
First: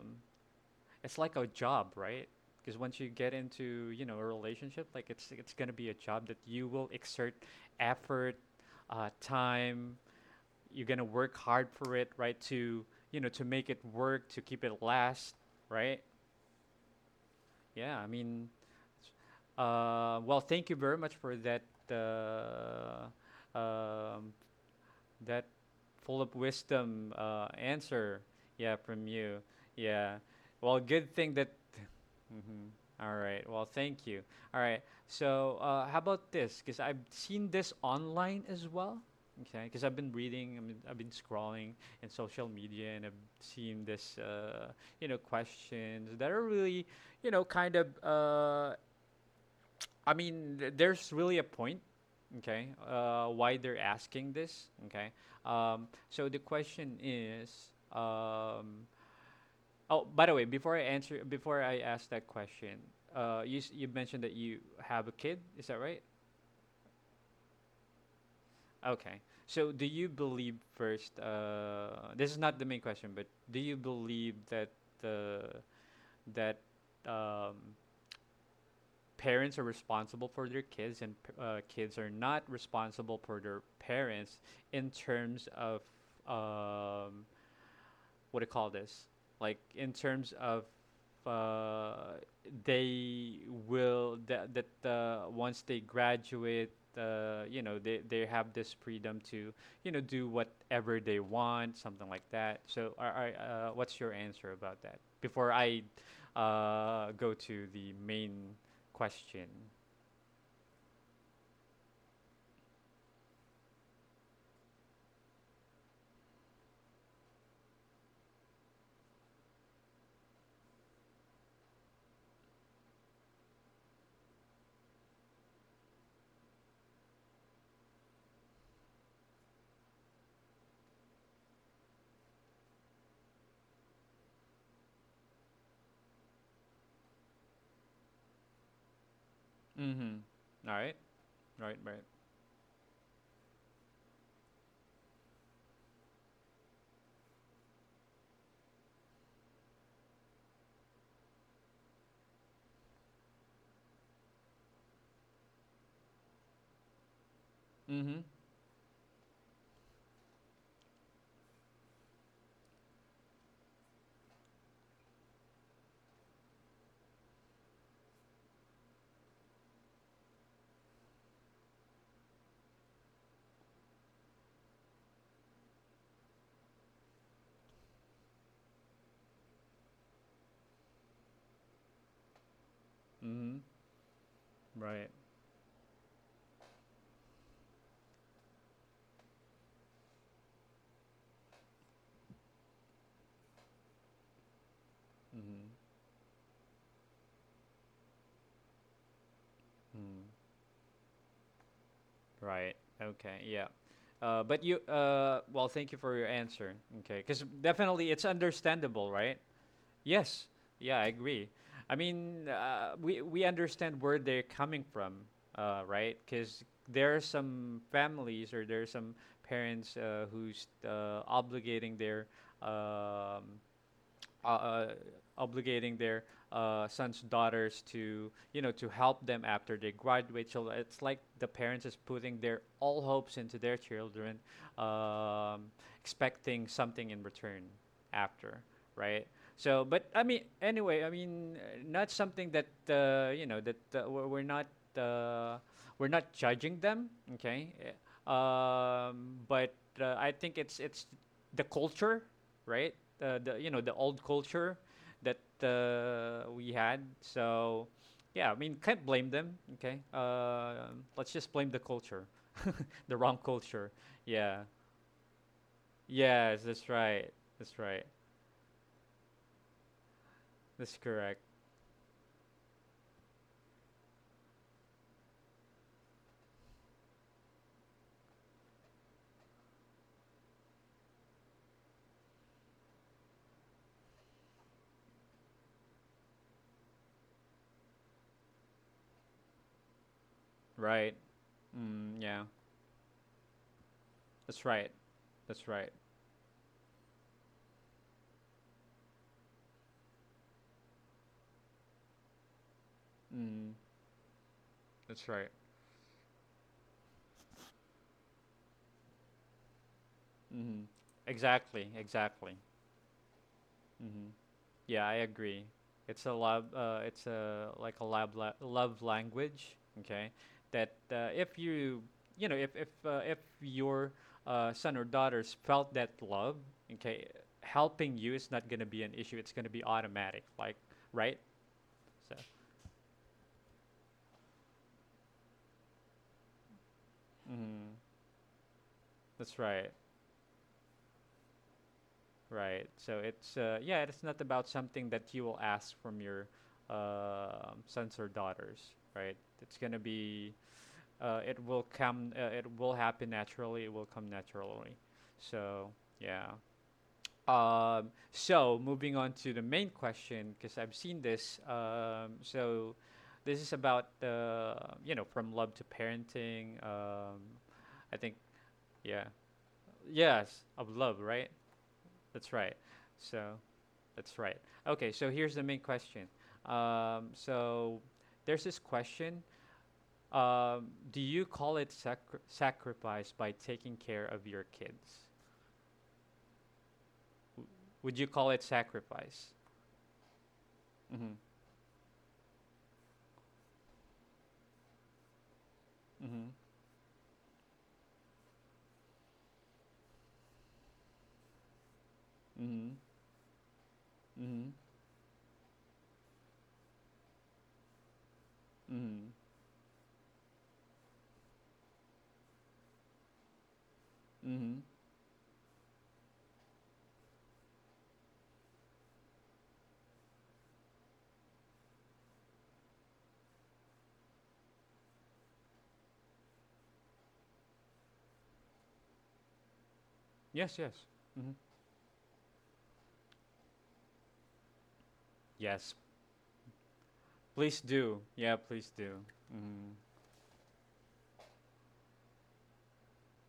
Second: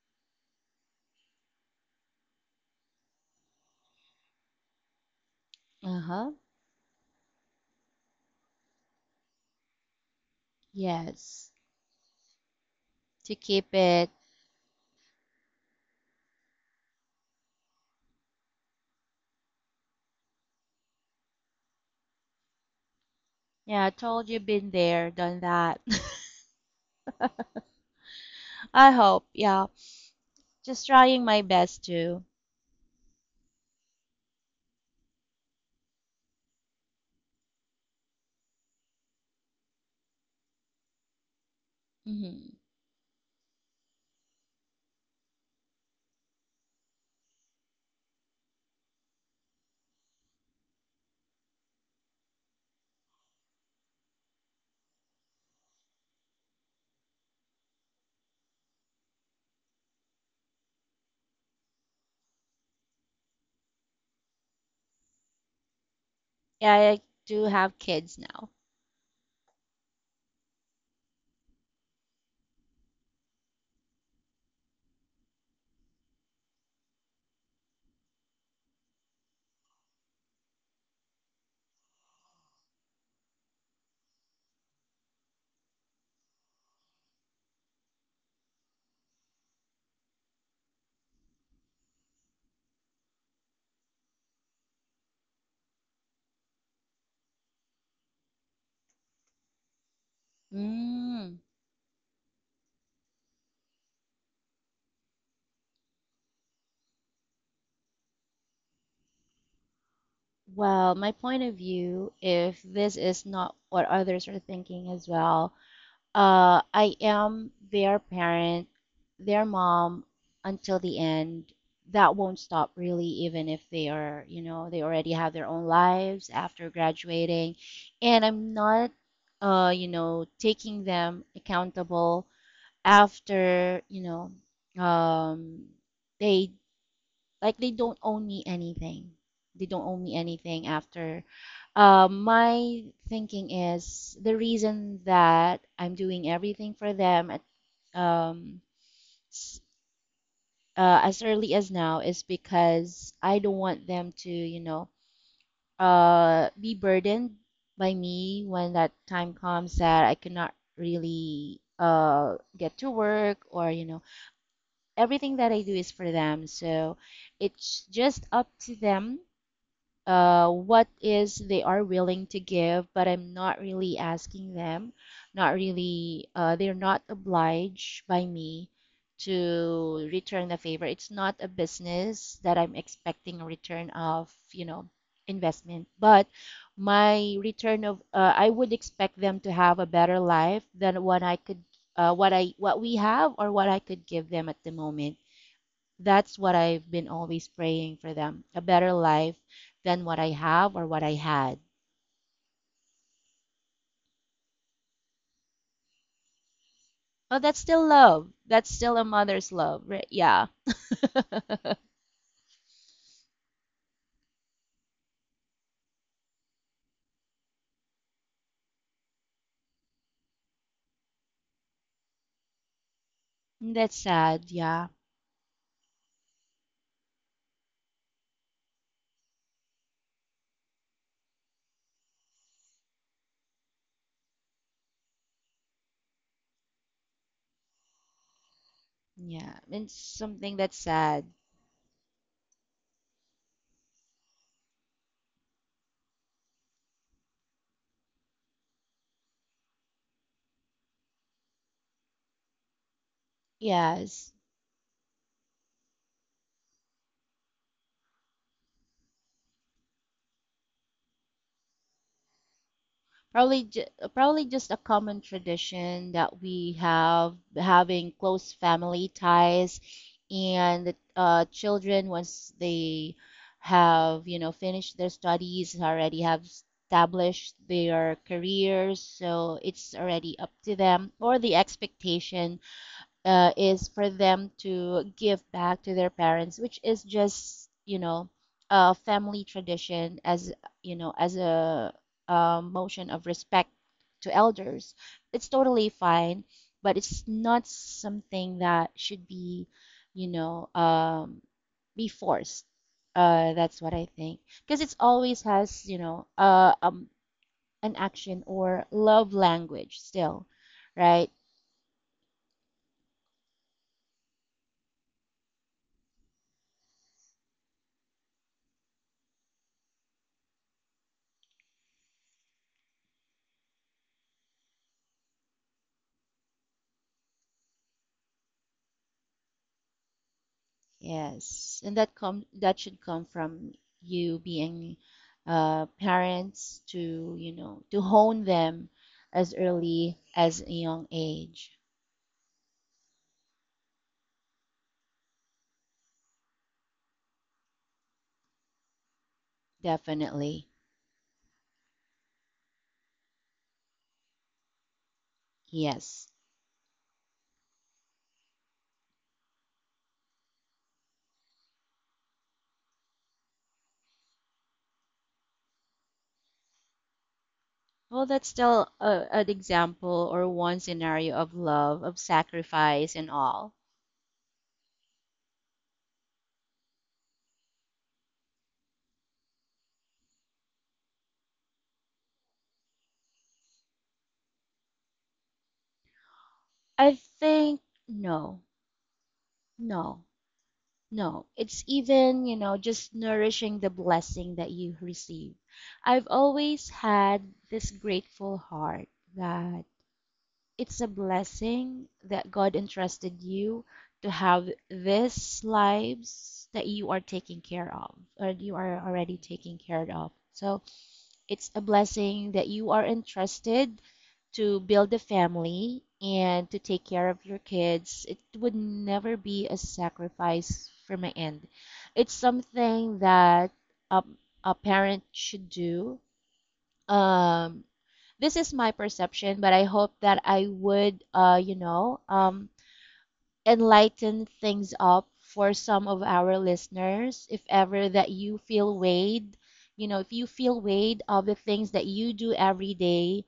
[SPEAKER 1] it's like a job, right? Because once you get into, you know, a relationship, like it's gonna be a job
[SPEAKER 2] Uh-huh.
[SPEAKER 1] that you will exert effort, time, you're gonna work
[SPEAKER 2] Yes.
[SPEAKER 1] hard for it, right? To, you know,
[SPEAKER 2] To
[SPEAKER 1] to make
[SPEAKER 2] keep
[SPEAKER 1] it
[SPEAKER 2] it.
[SPEAKER 1] work, to keep it last, right? Yeah, I mean, well, thank you very much for that uh,
[SPEAKER 2] Yeah, I told
[SPEAKER 1] um,
[SPEAKER 2] you, been there, done
[SPEAKER 1] that
[SPEAKER 2] that.
[SPEAKER 1] full of wisdom answer, yeah,
[SPEAKER 2] I
[SPEAKER 1] from
[SPEAKER 2] hope.
[SPEAKER 1] you.
[SPEAKER 2] Yeah.
[SPEAKER 1] Yeah, well,
[SPEAKER 2] Just
[SPEAKER 1] good
[SPEAKER 2] trying
[SPEAKER 1] thing
[SPEAKER 2] my
[SPEAKER 1] that
[SPEAKER 2] best to.
[SPEAKER 1] Mhm. All right, well, thank you. All right, so how about this, because I've seen this online as well, okay, because I've been reading, I mean, I've been scrolling in social
[SPEAKER 2] Mm-hmm.
[SPEAKER 1] media and I've seen this, you know, questions that are really, you know, kind of, I mean, there's really a point, okay, why they're asking this, okay. So the question is, um, oh, by the way, before I answer, before I ask that question, you mentioned that you have a kid, is that right?
[SPEAKER 2] Yeah, I do have kids now.
[SPEAKER 1] Okay. So do you believe first? This is not the main question, but do you believe that the that um, parents are responsible for their kids and kids are not responsible for their parents in terms of, um, what do you call this, like in terms of, uh, they will that once they graduate, you know, they have this freedom to, you know, do whatever they
[SPEAKER 2] Mm.
[SPEAKER 1] want, something like that. So are, what's your answer about that before I go to the main question?
[SPEAKER 2] Well, my point of view, if this is not what others are thinking as well, uh, I am their parent, their mom until the end. That won't stop really, even if they are, you know, they already have their own lives after graduating. And I'm not, You know, taking them accountable after, you know, they like they don't own me anything. They don't own me anything
[SPEAKER 1] Mm-hmm. All right.
[SPEAKER 2] after.
[SPEAKER 1] Right. Right.
[SPEAKER 2] My thinking is the reason that I'm doing everything for them at um, s- as early as now is because I don't want them to, you know, be burdened by
[SPEAKER 1] Mm-hmm.
[SPEAKER 2] me when that time comes that I cannot really get to work or, you know, everything that I do is for them. So it's just up to them, what is they are willing to give, but I'm not really asking them, not really, they're not obliged by me to return the favor. It's not a business that I'm expecting a
[SPEAKER 1] Mm-hmm.
[SPEAKER 2] return of, you know,
[SPEAKER 1] Right.
[SPEAKER 2] investment, but my return of, I would expect them to have a better life than what I could, what we have or what I could give them at the moment.
[SPEAKER 1] Mm-hmm.
[SPEAKER 2] That's what I've been always praying for them, a better life than what
[SPEAKER 1] Mm.
[SPEAKER 2] I have or what I had.
[SPEAKER 1] Right. Okay. Yeah. But you. Well, thank you for your answer. Okay.
[SPEAKER 2] Oh,
[SPEAKER 1] Because
[SPEAKER 2] that's still
[SPEAKER 1] definitely it's
[SPEAKER 2] love. That's still a
[SPEAKER 1] understandable, right?
[SPEAKER 2] mother's love. Right?
[SPEAKER 1] Yes.
[SPEAKER 2] Yeah.
[SPEAKER 1] Yeah. I agree. I mean, we understand where they're coming from. Right. Because there are some families, or there are some parents who's um,
[SPEAKER 2] That's sad.
[SPEAKER 1] uh,
[SPEAKER 2] Yeah.
[SPEAKER 1] uh, obligating their sons, daughters to, you know, to help them after they graduate. So it's like the parents is putting their all hopes into their children, um, expecting something in return after, right.
[SPEAKER 2] Yeah.
[SPEAKER 1] So
[SPEAKER 2] It's
[SPEAKER 1] but I mean
[SPEAKER 2] something that's
[SPEAKER 1] anyway, I
[SPEAKER 2] sad.
[SPEAKER 1] mean, not something that you know that we're not uh, we're not judging them. Okay. But I think it's the culture, right. The, you know, the old
[SPEAKER 2] Yes.
[SPEAKER 1] culture that we had. So, yeah, I mean, can't blame them. Okay, let's just blame the culture, the wrong
[SPEAKER 2] Probably, ju-
[SPEAKER 1] culture.
[SPEAKER 2] Probably
[SPEAKER 1] Yeah,
[SPEAKER 2] just a common tradition that
[SPEAKER 1] yes,
[SPEAKER 2] we
[SPEAKER 1] that's right.
[SPEAKER 2] have,
[SPEAKER 1] That's right.
[SPEAKER 2] having close family ties, and
[SPEAKER 1] That's correct.
[SPEAKER 2] children once they have, you know, finished their studies, already have established their careers, so it's already up to them, or the expectation is for them to give back to their parents, which is just, you know, a family tradition as, you know,
[SPEAKER 1] Right.
[SPEAKER 2] as a,
[SPEAKER 1] Mm, yeah,
[SPEAKER 2] uh, motion of respect to
[SPEAKER 1] that's right.
[SPEAKER 2] elders. It's
[SPEAKER 1] That's
[SPEAKER 2] totally
[SPEAKER 1] right.
[SPEAKER 2] fine, but it's not something that should be, you know, be forced.
[SPEAKER 1] Mm,
[SPEAKER 2] That's what I think because it's
[SPEAKER 1] that's
[SPEAKER 2] always
[SPEAKER 1] right.
[SPEAKER 2] has, you know, an action or love language still,
[SPEAKER 1] Mm,
[SPEAKER 2] right?
[SPEAKER 1] exactly. Exactly. Mm-hmm. Yeah, I agree. It's a love. It's a, like a love language. Okay, that if you, you know, if your son or daughters felt that love, okay, helping you is not gonna be an issue. It's gonna be automatic. Like right.
[SPEAKER 2] Yes, and that
[SPEAKER 1] So
[SPEAKER 2] come that should come from you being, parents to, you know,
[SPEAKER 1] mm,
[SPEAKER 2] to hone them as
[SPEAKER 1] that's right.
[SPEAKER 2] early as a young age.
[SPEAKER 1] Right. So it's yeah. It's not about something that you will ask from your sons or daughters. Right. It's gonna be
[SPEAKER 2] Definitely.
[SPEAKER 1] it will come, it will happen naturally, it will come naturally. So
[SPEAKER 2] Yes.
[SPEAKER 1] yeah. So moving on to the main question, because I've seen this, so this is about you know, from love to parenting. I
[SPEAKER 2] Well,
[SPEAKER 1] think,
[SPEAKER 2] that's still
[SPEAKER 1] yeah,
[SPEAKER 2] a, an example or
[SPEAKER 1] yes,
[SPEAKER 2] one
[SPEAKER 1] of love,
[SPEAKER 2] scenario
[SPEAKER 1] right.
[SPEAKER 2] of love, of
[SPEAKER 1] That's right.
[SPEAKER 2] sacrifice and
[SPEAKER 1] So
[SPEAKER 2] all.
[SPEAKER 1] that's right. Okay, so here's the main question. So there's this question. Do you call it sacrifice by taking care of your kids?
[SPEAKER 2] I
[SPEAKER 1] W-
[SPEAKER 2] think
[SPEAKER 1] Would you call
[SPEAKER 2] no.
[SPEAKER 1] it sacrifice?
[SPEAKER 2] No.
[SPEAKER 1] Mhm.
[SPEAKER 2] No, it's even, you know, just nourishing the blessing that you receive. I've
[SPEAKER 1] Mhm.
[SPEAKER 2] always had this grateful heart that it's a blessing that God
[SPEAKER 1] Mhm.
[SPEAKER 2] entrusted you to have
[SPEAKER 1] Mhm.
[SPEAKER 2] these lives that you are taking care of or you are
[SPEAKER 1] Mhm.
[SPEAKER 2] already taking care of. So it's a blessing that you are entrusted to
[SPEAKER 1] Mhm.
[SPEAKER 2] build a family and to take care of your kids. It would never be a sacrifice from my end. It's something that a, a parent should do. Um, this is my perception, but I hope that I
[SPEAKER 1] Yes, yes.
[SPEAKER 2] would,
[SPEAKER 1] Mhm.
[SPEAKER 2] you know, enlighten things up for
[SPEAKER 1] Yes,
[SPEAKER 2] some of our listeners if
[SPEAKER 1] please
[SPEAKER 2] ever
[SPEAKER 1] do.
[SPEAKER 2] that
[SPEAKER 1] Yeah,
[SPEAKER 2] you
[SPEAKER 1] please
[SPEAKER 2] feel
[SPEAKER 1] do.
[SPEAKER 2] weighed,
[SPEAKER 1] Mhm.
[SPEAKER 2] you know, if you feel weighed of the things that you do every day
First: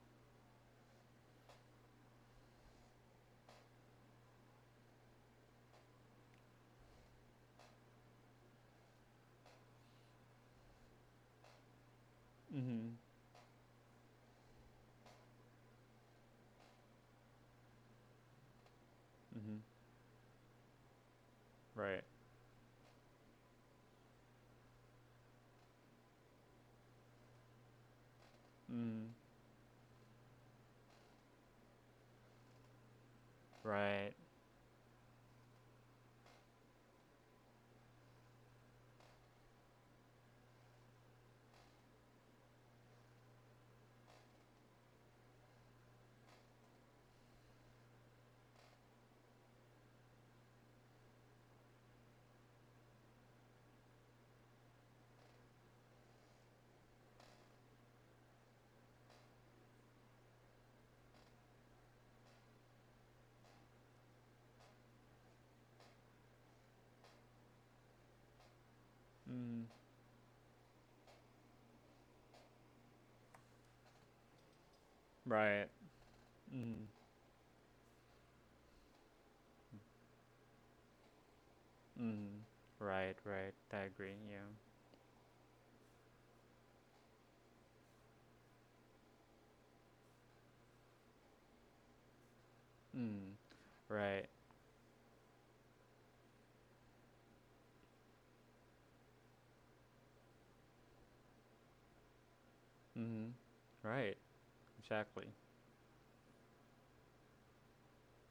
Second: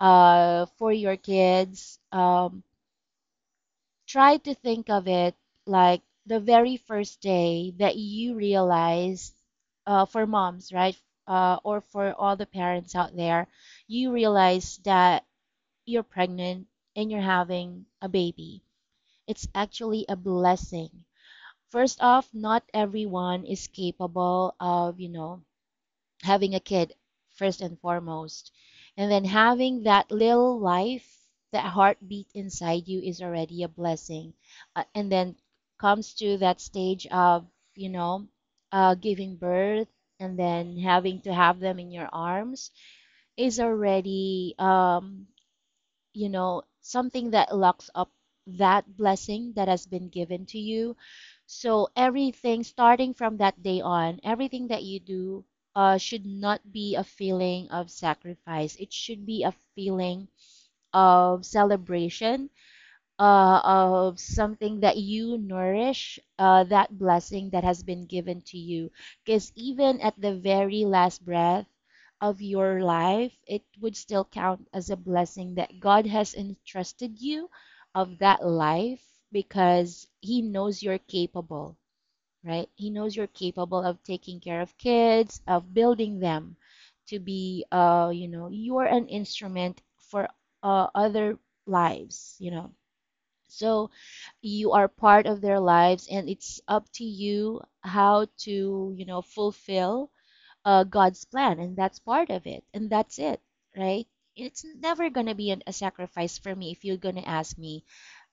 [SPEAKER 2] for your kids, try to think of it like the very first day that you realized, for moms, right, or for all the parents
[SPEAKER 1] Mhm.
[SPEAKER 2] out there, you realize that you're pregnant and you're having a baby, it's
[SPEAKER 1] Mhm.
[SPEAKER 2] actually a blessing. First
[SPEAKER 1] Right.
[SPEAKER 2] off, not everyone is capable of, you know, having a kid first and foremost. And
[SPEAKER 1] Mhm.
[SPEAKER 2] then having that little life, that heartbeat inside you is already a
[SPEAKER 1] Right.
[SPEAKER 2] blessing. And then comes to that stage of, you know, giving birth and then having to have them in your arms is already, you know, something that locks up that blessing that has been given to you. So everything starting from that day on, everything that you do should not be a feeling of sacrifice. It should be a feeling of celebration, of something that you nourish, that blessing that has been given to you. Because
[SPEAKER 1] Mhm.
[SPEAKER 2] even at the very last breath of your life, it would still count as a blessing
[SPEAKER 1] Right.
[SPEAKER 2] that God has
[SPEAKER 1] Mhm.
[SPEAKER 2] entrusted you of that life because He knows you're capable,
[SPEAKER 1] Mhm.
[SPEAKER 2] right? He knows
[SPEAKER 1] Right,
[SPEAKER 2] you're
[SPEAKER 1] right. I
[SPEAKER 2] capable of
[SPEAKER 1] agree.
[SPEAKER 2] taking
[SPEAKER 1] Yeah.
[SPEAKER 2] care of kids, of building them to be, you know, you're an instrument for other lives, you know,
[SPEAKER 1] Mhm.
[SPEAKER 2] so
[SPEAKER 1] Right.
[SPEAKER 2] you are part of their lives, and it's up to you how to, you know, fulfill God's plan, and that's part of it, and that's
[SPEAKER 1] Mhm.
[SPEAKER 2] it, right?
[SPEAKER 1] Right.
[SPEAKER 2] It's never going
[SPEAKER 1] Exactly.
[SPEAKER 2] to be an, a sacrifice for me if you're going to ask me.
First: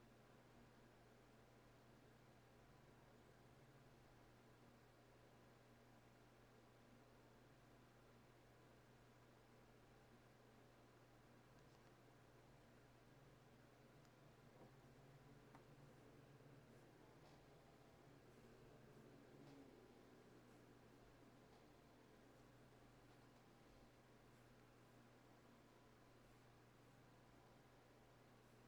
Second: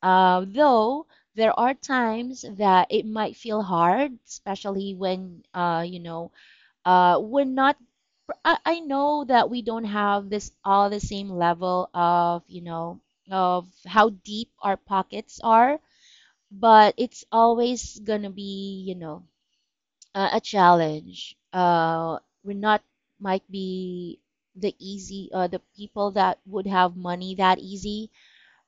[SPEAKER 2] Though there are times that it might feel hard, especially when, you know, we're not. I know that we don't have this all the same level of, you know, of how deep our pockets are, but it's always gonna be, you know, a challenge. We're not, might be the easy, the people that would have money that easy,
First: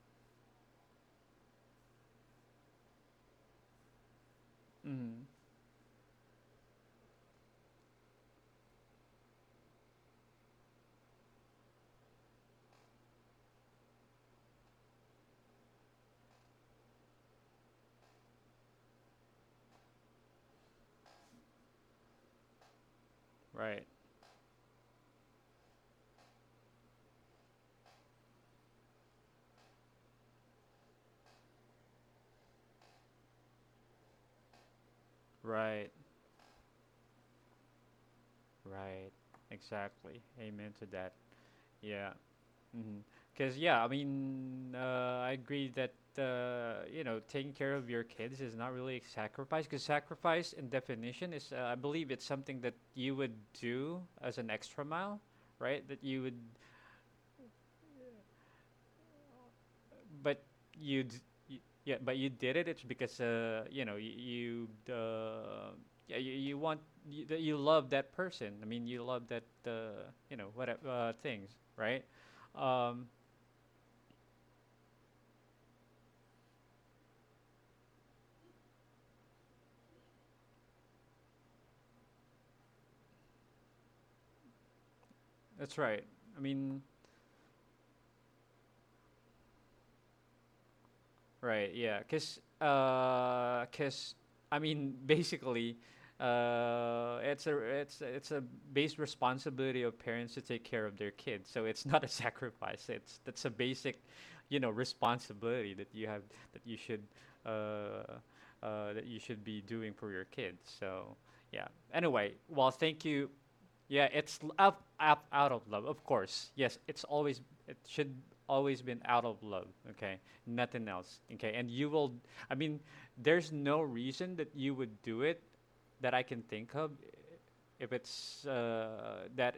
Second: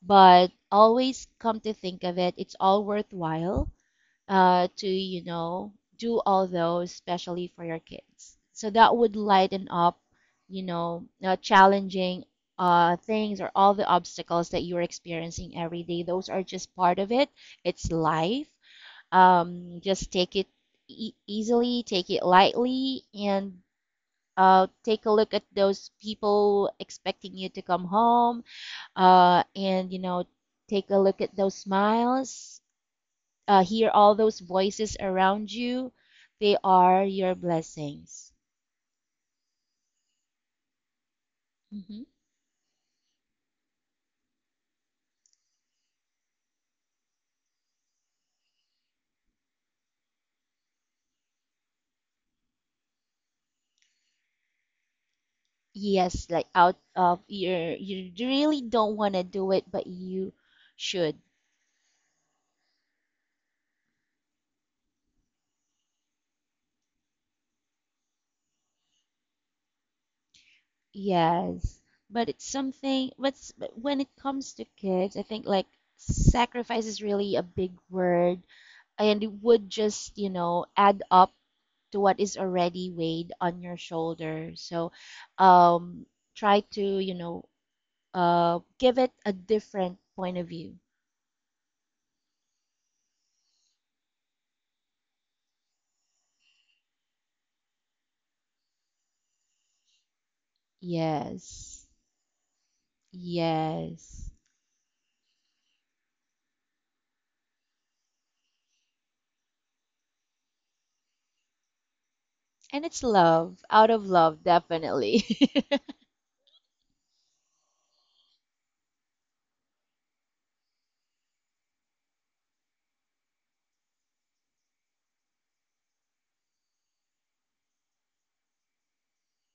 [SPEAKER 2] but always come to think of it, it's all worthwhile to, you
[SPEAKER 1] Mhm.
[SPEAKER 2] know, do all those, especially for your kids, so that would lighten up, you know, challenging things or all the obstacles that you're experiencing every day. Those are just part of it. It's life. Just take it easily, take it lightly, and
[SPEAKER 1] Right,
[SPEAKER 2] take a look at those people expecting you to come home, and you know, take a look at those smiles, hear all those voices around
[SPEAKER 1] right,
[SPEAKER 2] you, they are your blessings.
[SPEAKER 1] right. Exactly. Amen to that.
[SPEAKER 2] Hmm.
[SPEAKER 1] Yeah. Mm-hmm. 'Cause yeah, I mean, I agree that you know, taking care of your kids is not really a sacrifice. 'Cause sacrifice, in definition, is I believe it's something that you would do as an extra mile, right? That you
[SPEAKER 2] Yes,
[SPEAKER 1] would.
[SPEAKER 2] like out of your, you really don't want to do it, but you
[SPEAKER 1] But you,
[SPEAKER 2] should.
[SPEAKER 1] yeah, but you did it. It's because you know you, yeah, you, that you love that person. I mean, you love that you know, whatever things,
[SPEAKER 2] Yes.
[SPEAKER 1] right?
[SPEAKER 2] But it's
[SPEAKER 1] Um,
[SPEAKER 2] something, but when it comes to kids, I think like sacrifice is really a big word, and it would just, you know, add up to what is already weighed on your shoulder. So,
[SPEAKER 1] that's right.
[SPEAKER 2] um,
[SPEAKER 1] I
[SPEAKER 2] try
[SPEAKER 1] mean,
[SPEAKER 2] to, you know, give it a different point of view.
[SPEAKER 1] right, yeah, cause, 'cause, I mean, basically, it's a base responsibility of parents to take care of their kids. So it's
[SPEAKER 2] Yes.
[SPEAKER 1] not a sacrifice. It's, that's a basic,
[SPEAKER 2] Yes.
[SPEAKER 1] you know, responsibility that you have, that you should uh, that you should be doing for your kids. So yeah. Anyway, well,
[SPEAKER 2] And
[SPEAKER 1] thank
[SPEAKER 2] it's
[SPEAKER 1] you.
[SPEAKER 2] love, out
[SPEAKER 1] Yeah,
[SPEAKER 2] of
[SPEAKER 1] it's
[SPEAKER 2] love, definitely.
[SPEAKER 1] out of love, of course. Yes, it's always, it should always been out of love. Okay, nothing else. Okay, and you will. I mean, there's no reason that you would do it that I can think of, if it's that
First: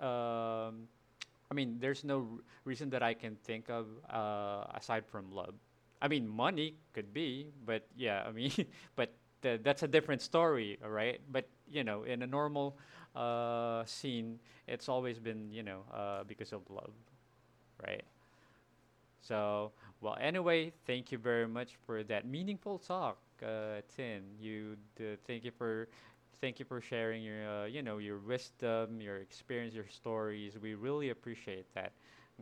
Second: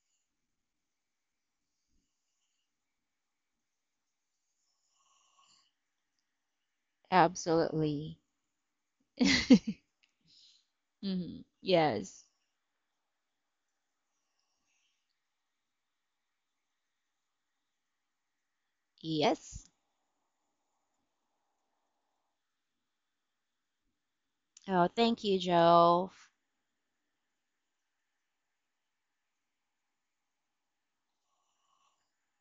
[SPEAKER 1] um, I mean, there's no reason that I can think of aside from love. I mean, money could be, but
[SPEAKER 2] Absolutely.
[SPEAKER 1] yeah, I mean, but that's a different story, all right?
[SPEAKER 2] Mhm.
[SPEAKER 1] But you know, in a
[SPEAKER 2] Yes.
[SPEAKER 1] normal scene, it's always been, you know, because of love, right?
[SPEAKER 2] Yes.
[SPEAKER 1] So, well, anyway, thank you very much for that meaningful talk, Tin. You
[SPEAKER 2] Oh, thank you,
[SPEAKER 1] thank you for,
[SPEAKER 2] Joe.
[SPEAKER 1] thank you for sharing your you know, your wisdom, your experience, your stories. We really appreciate that.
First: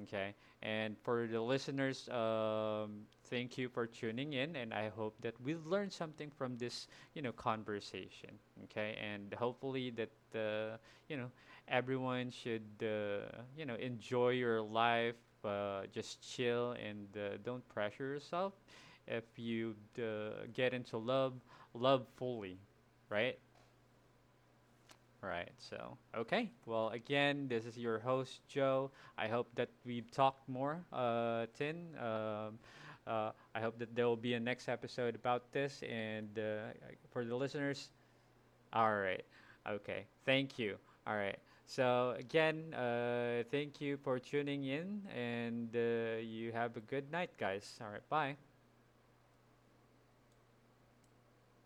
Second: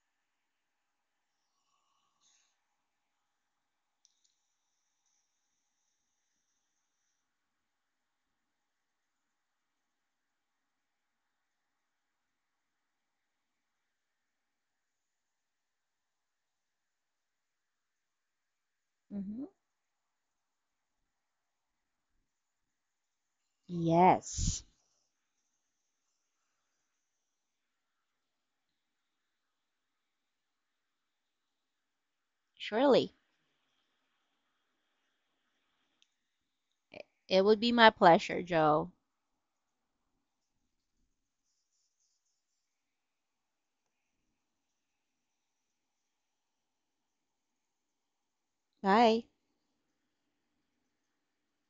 [SPEAKER 1] Okay, and for the listeners, thank you for tuning in, and I hope that we learned something from this, you know, conversation. Okay, and hopefully that you know, everyone should you know, enjoy your life, just chill and don't pressure yourself. If
[SPEAKER 2] Hmm.
[SPEAKER 1] you get into love, love fully, right,
[SPEAKER 2] Yes.
[SPEAKER 1] right. So okay, well again, this is your host, Joe. I hope that we've talked more, uh, Tin.
[SPEAKER 2] Surely.
[SPEAKER 1] I hope that there will be a next episode about this, and for the
[SPEAKER 2] It would be
[SPEAKER 1] listeners,
[SPEAKER 2] my pleasure, Joe.
[SPEAKER 1] all right. Okay. Thank you. All right. So again, thank you for tuning in, and you have a good night, guys. All right. Bye.
[SPEAKER 2] Bye.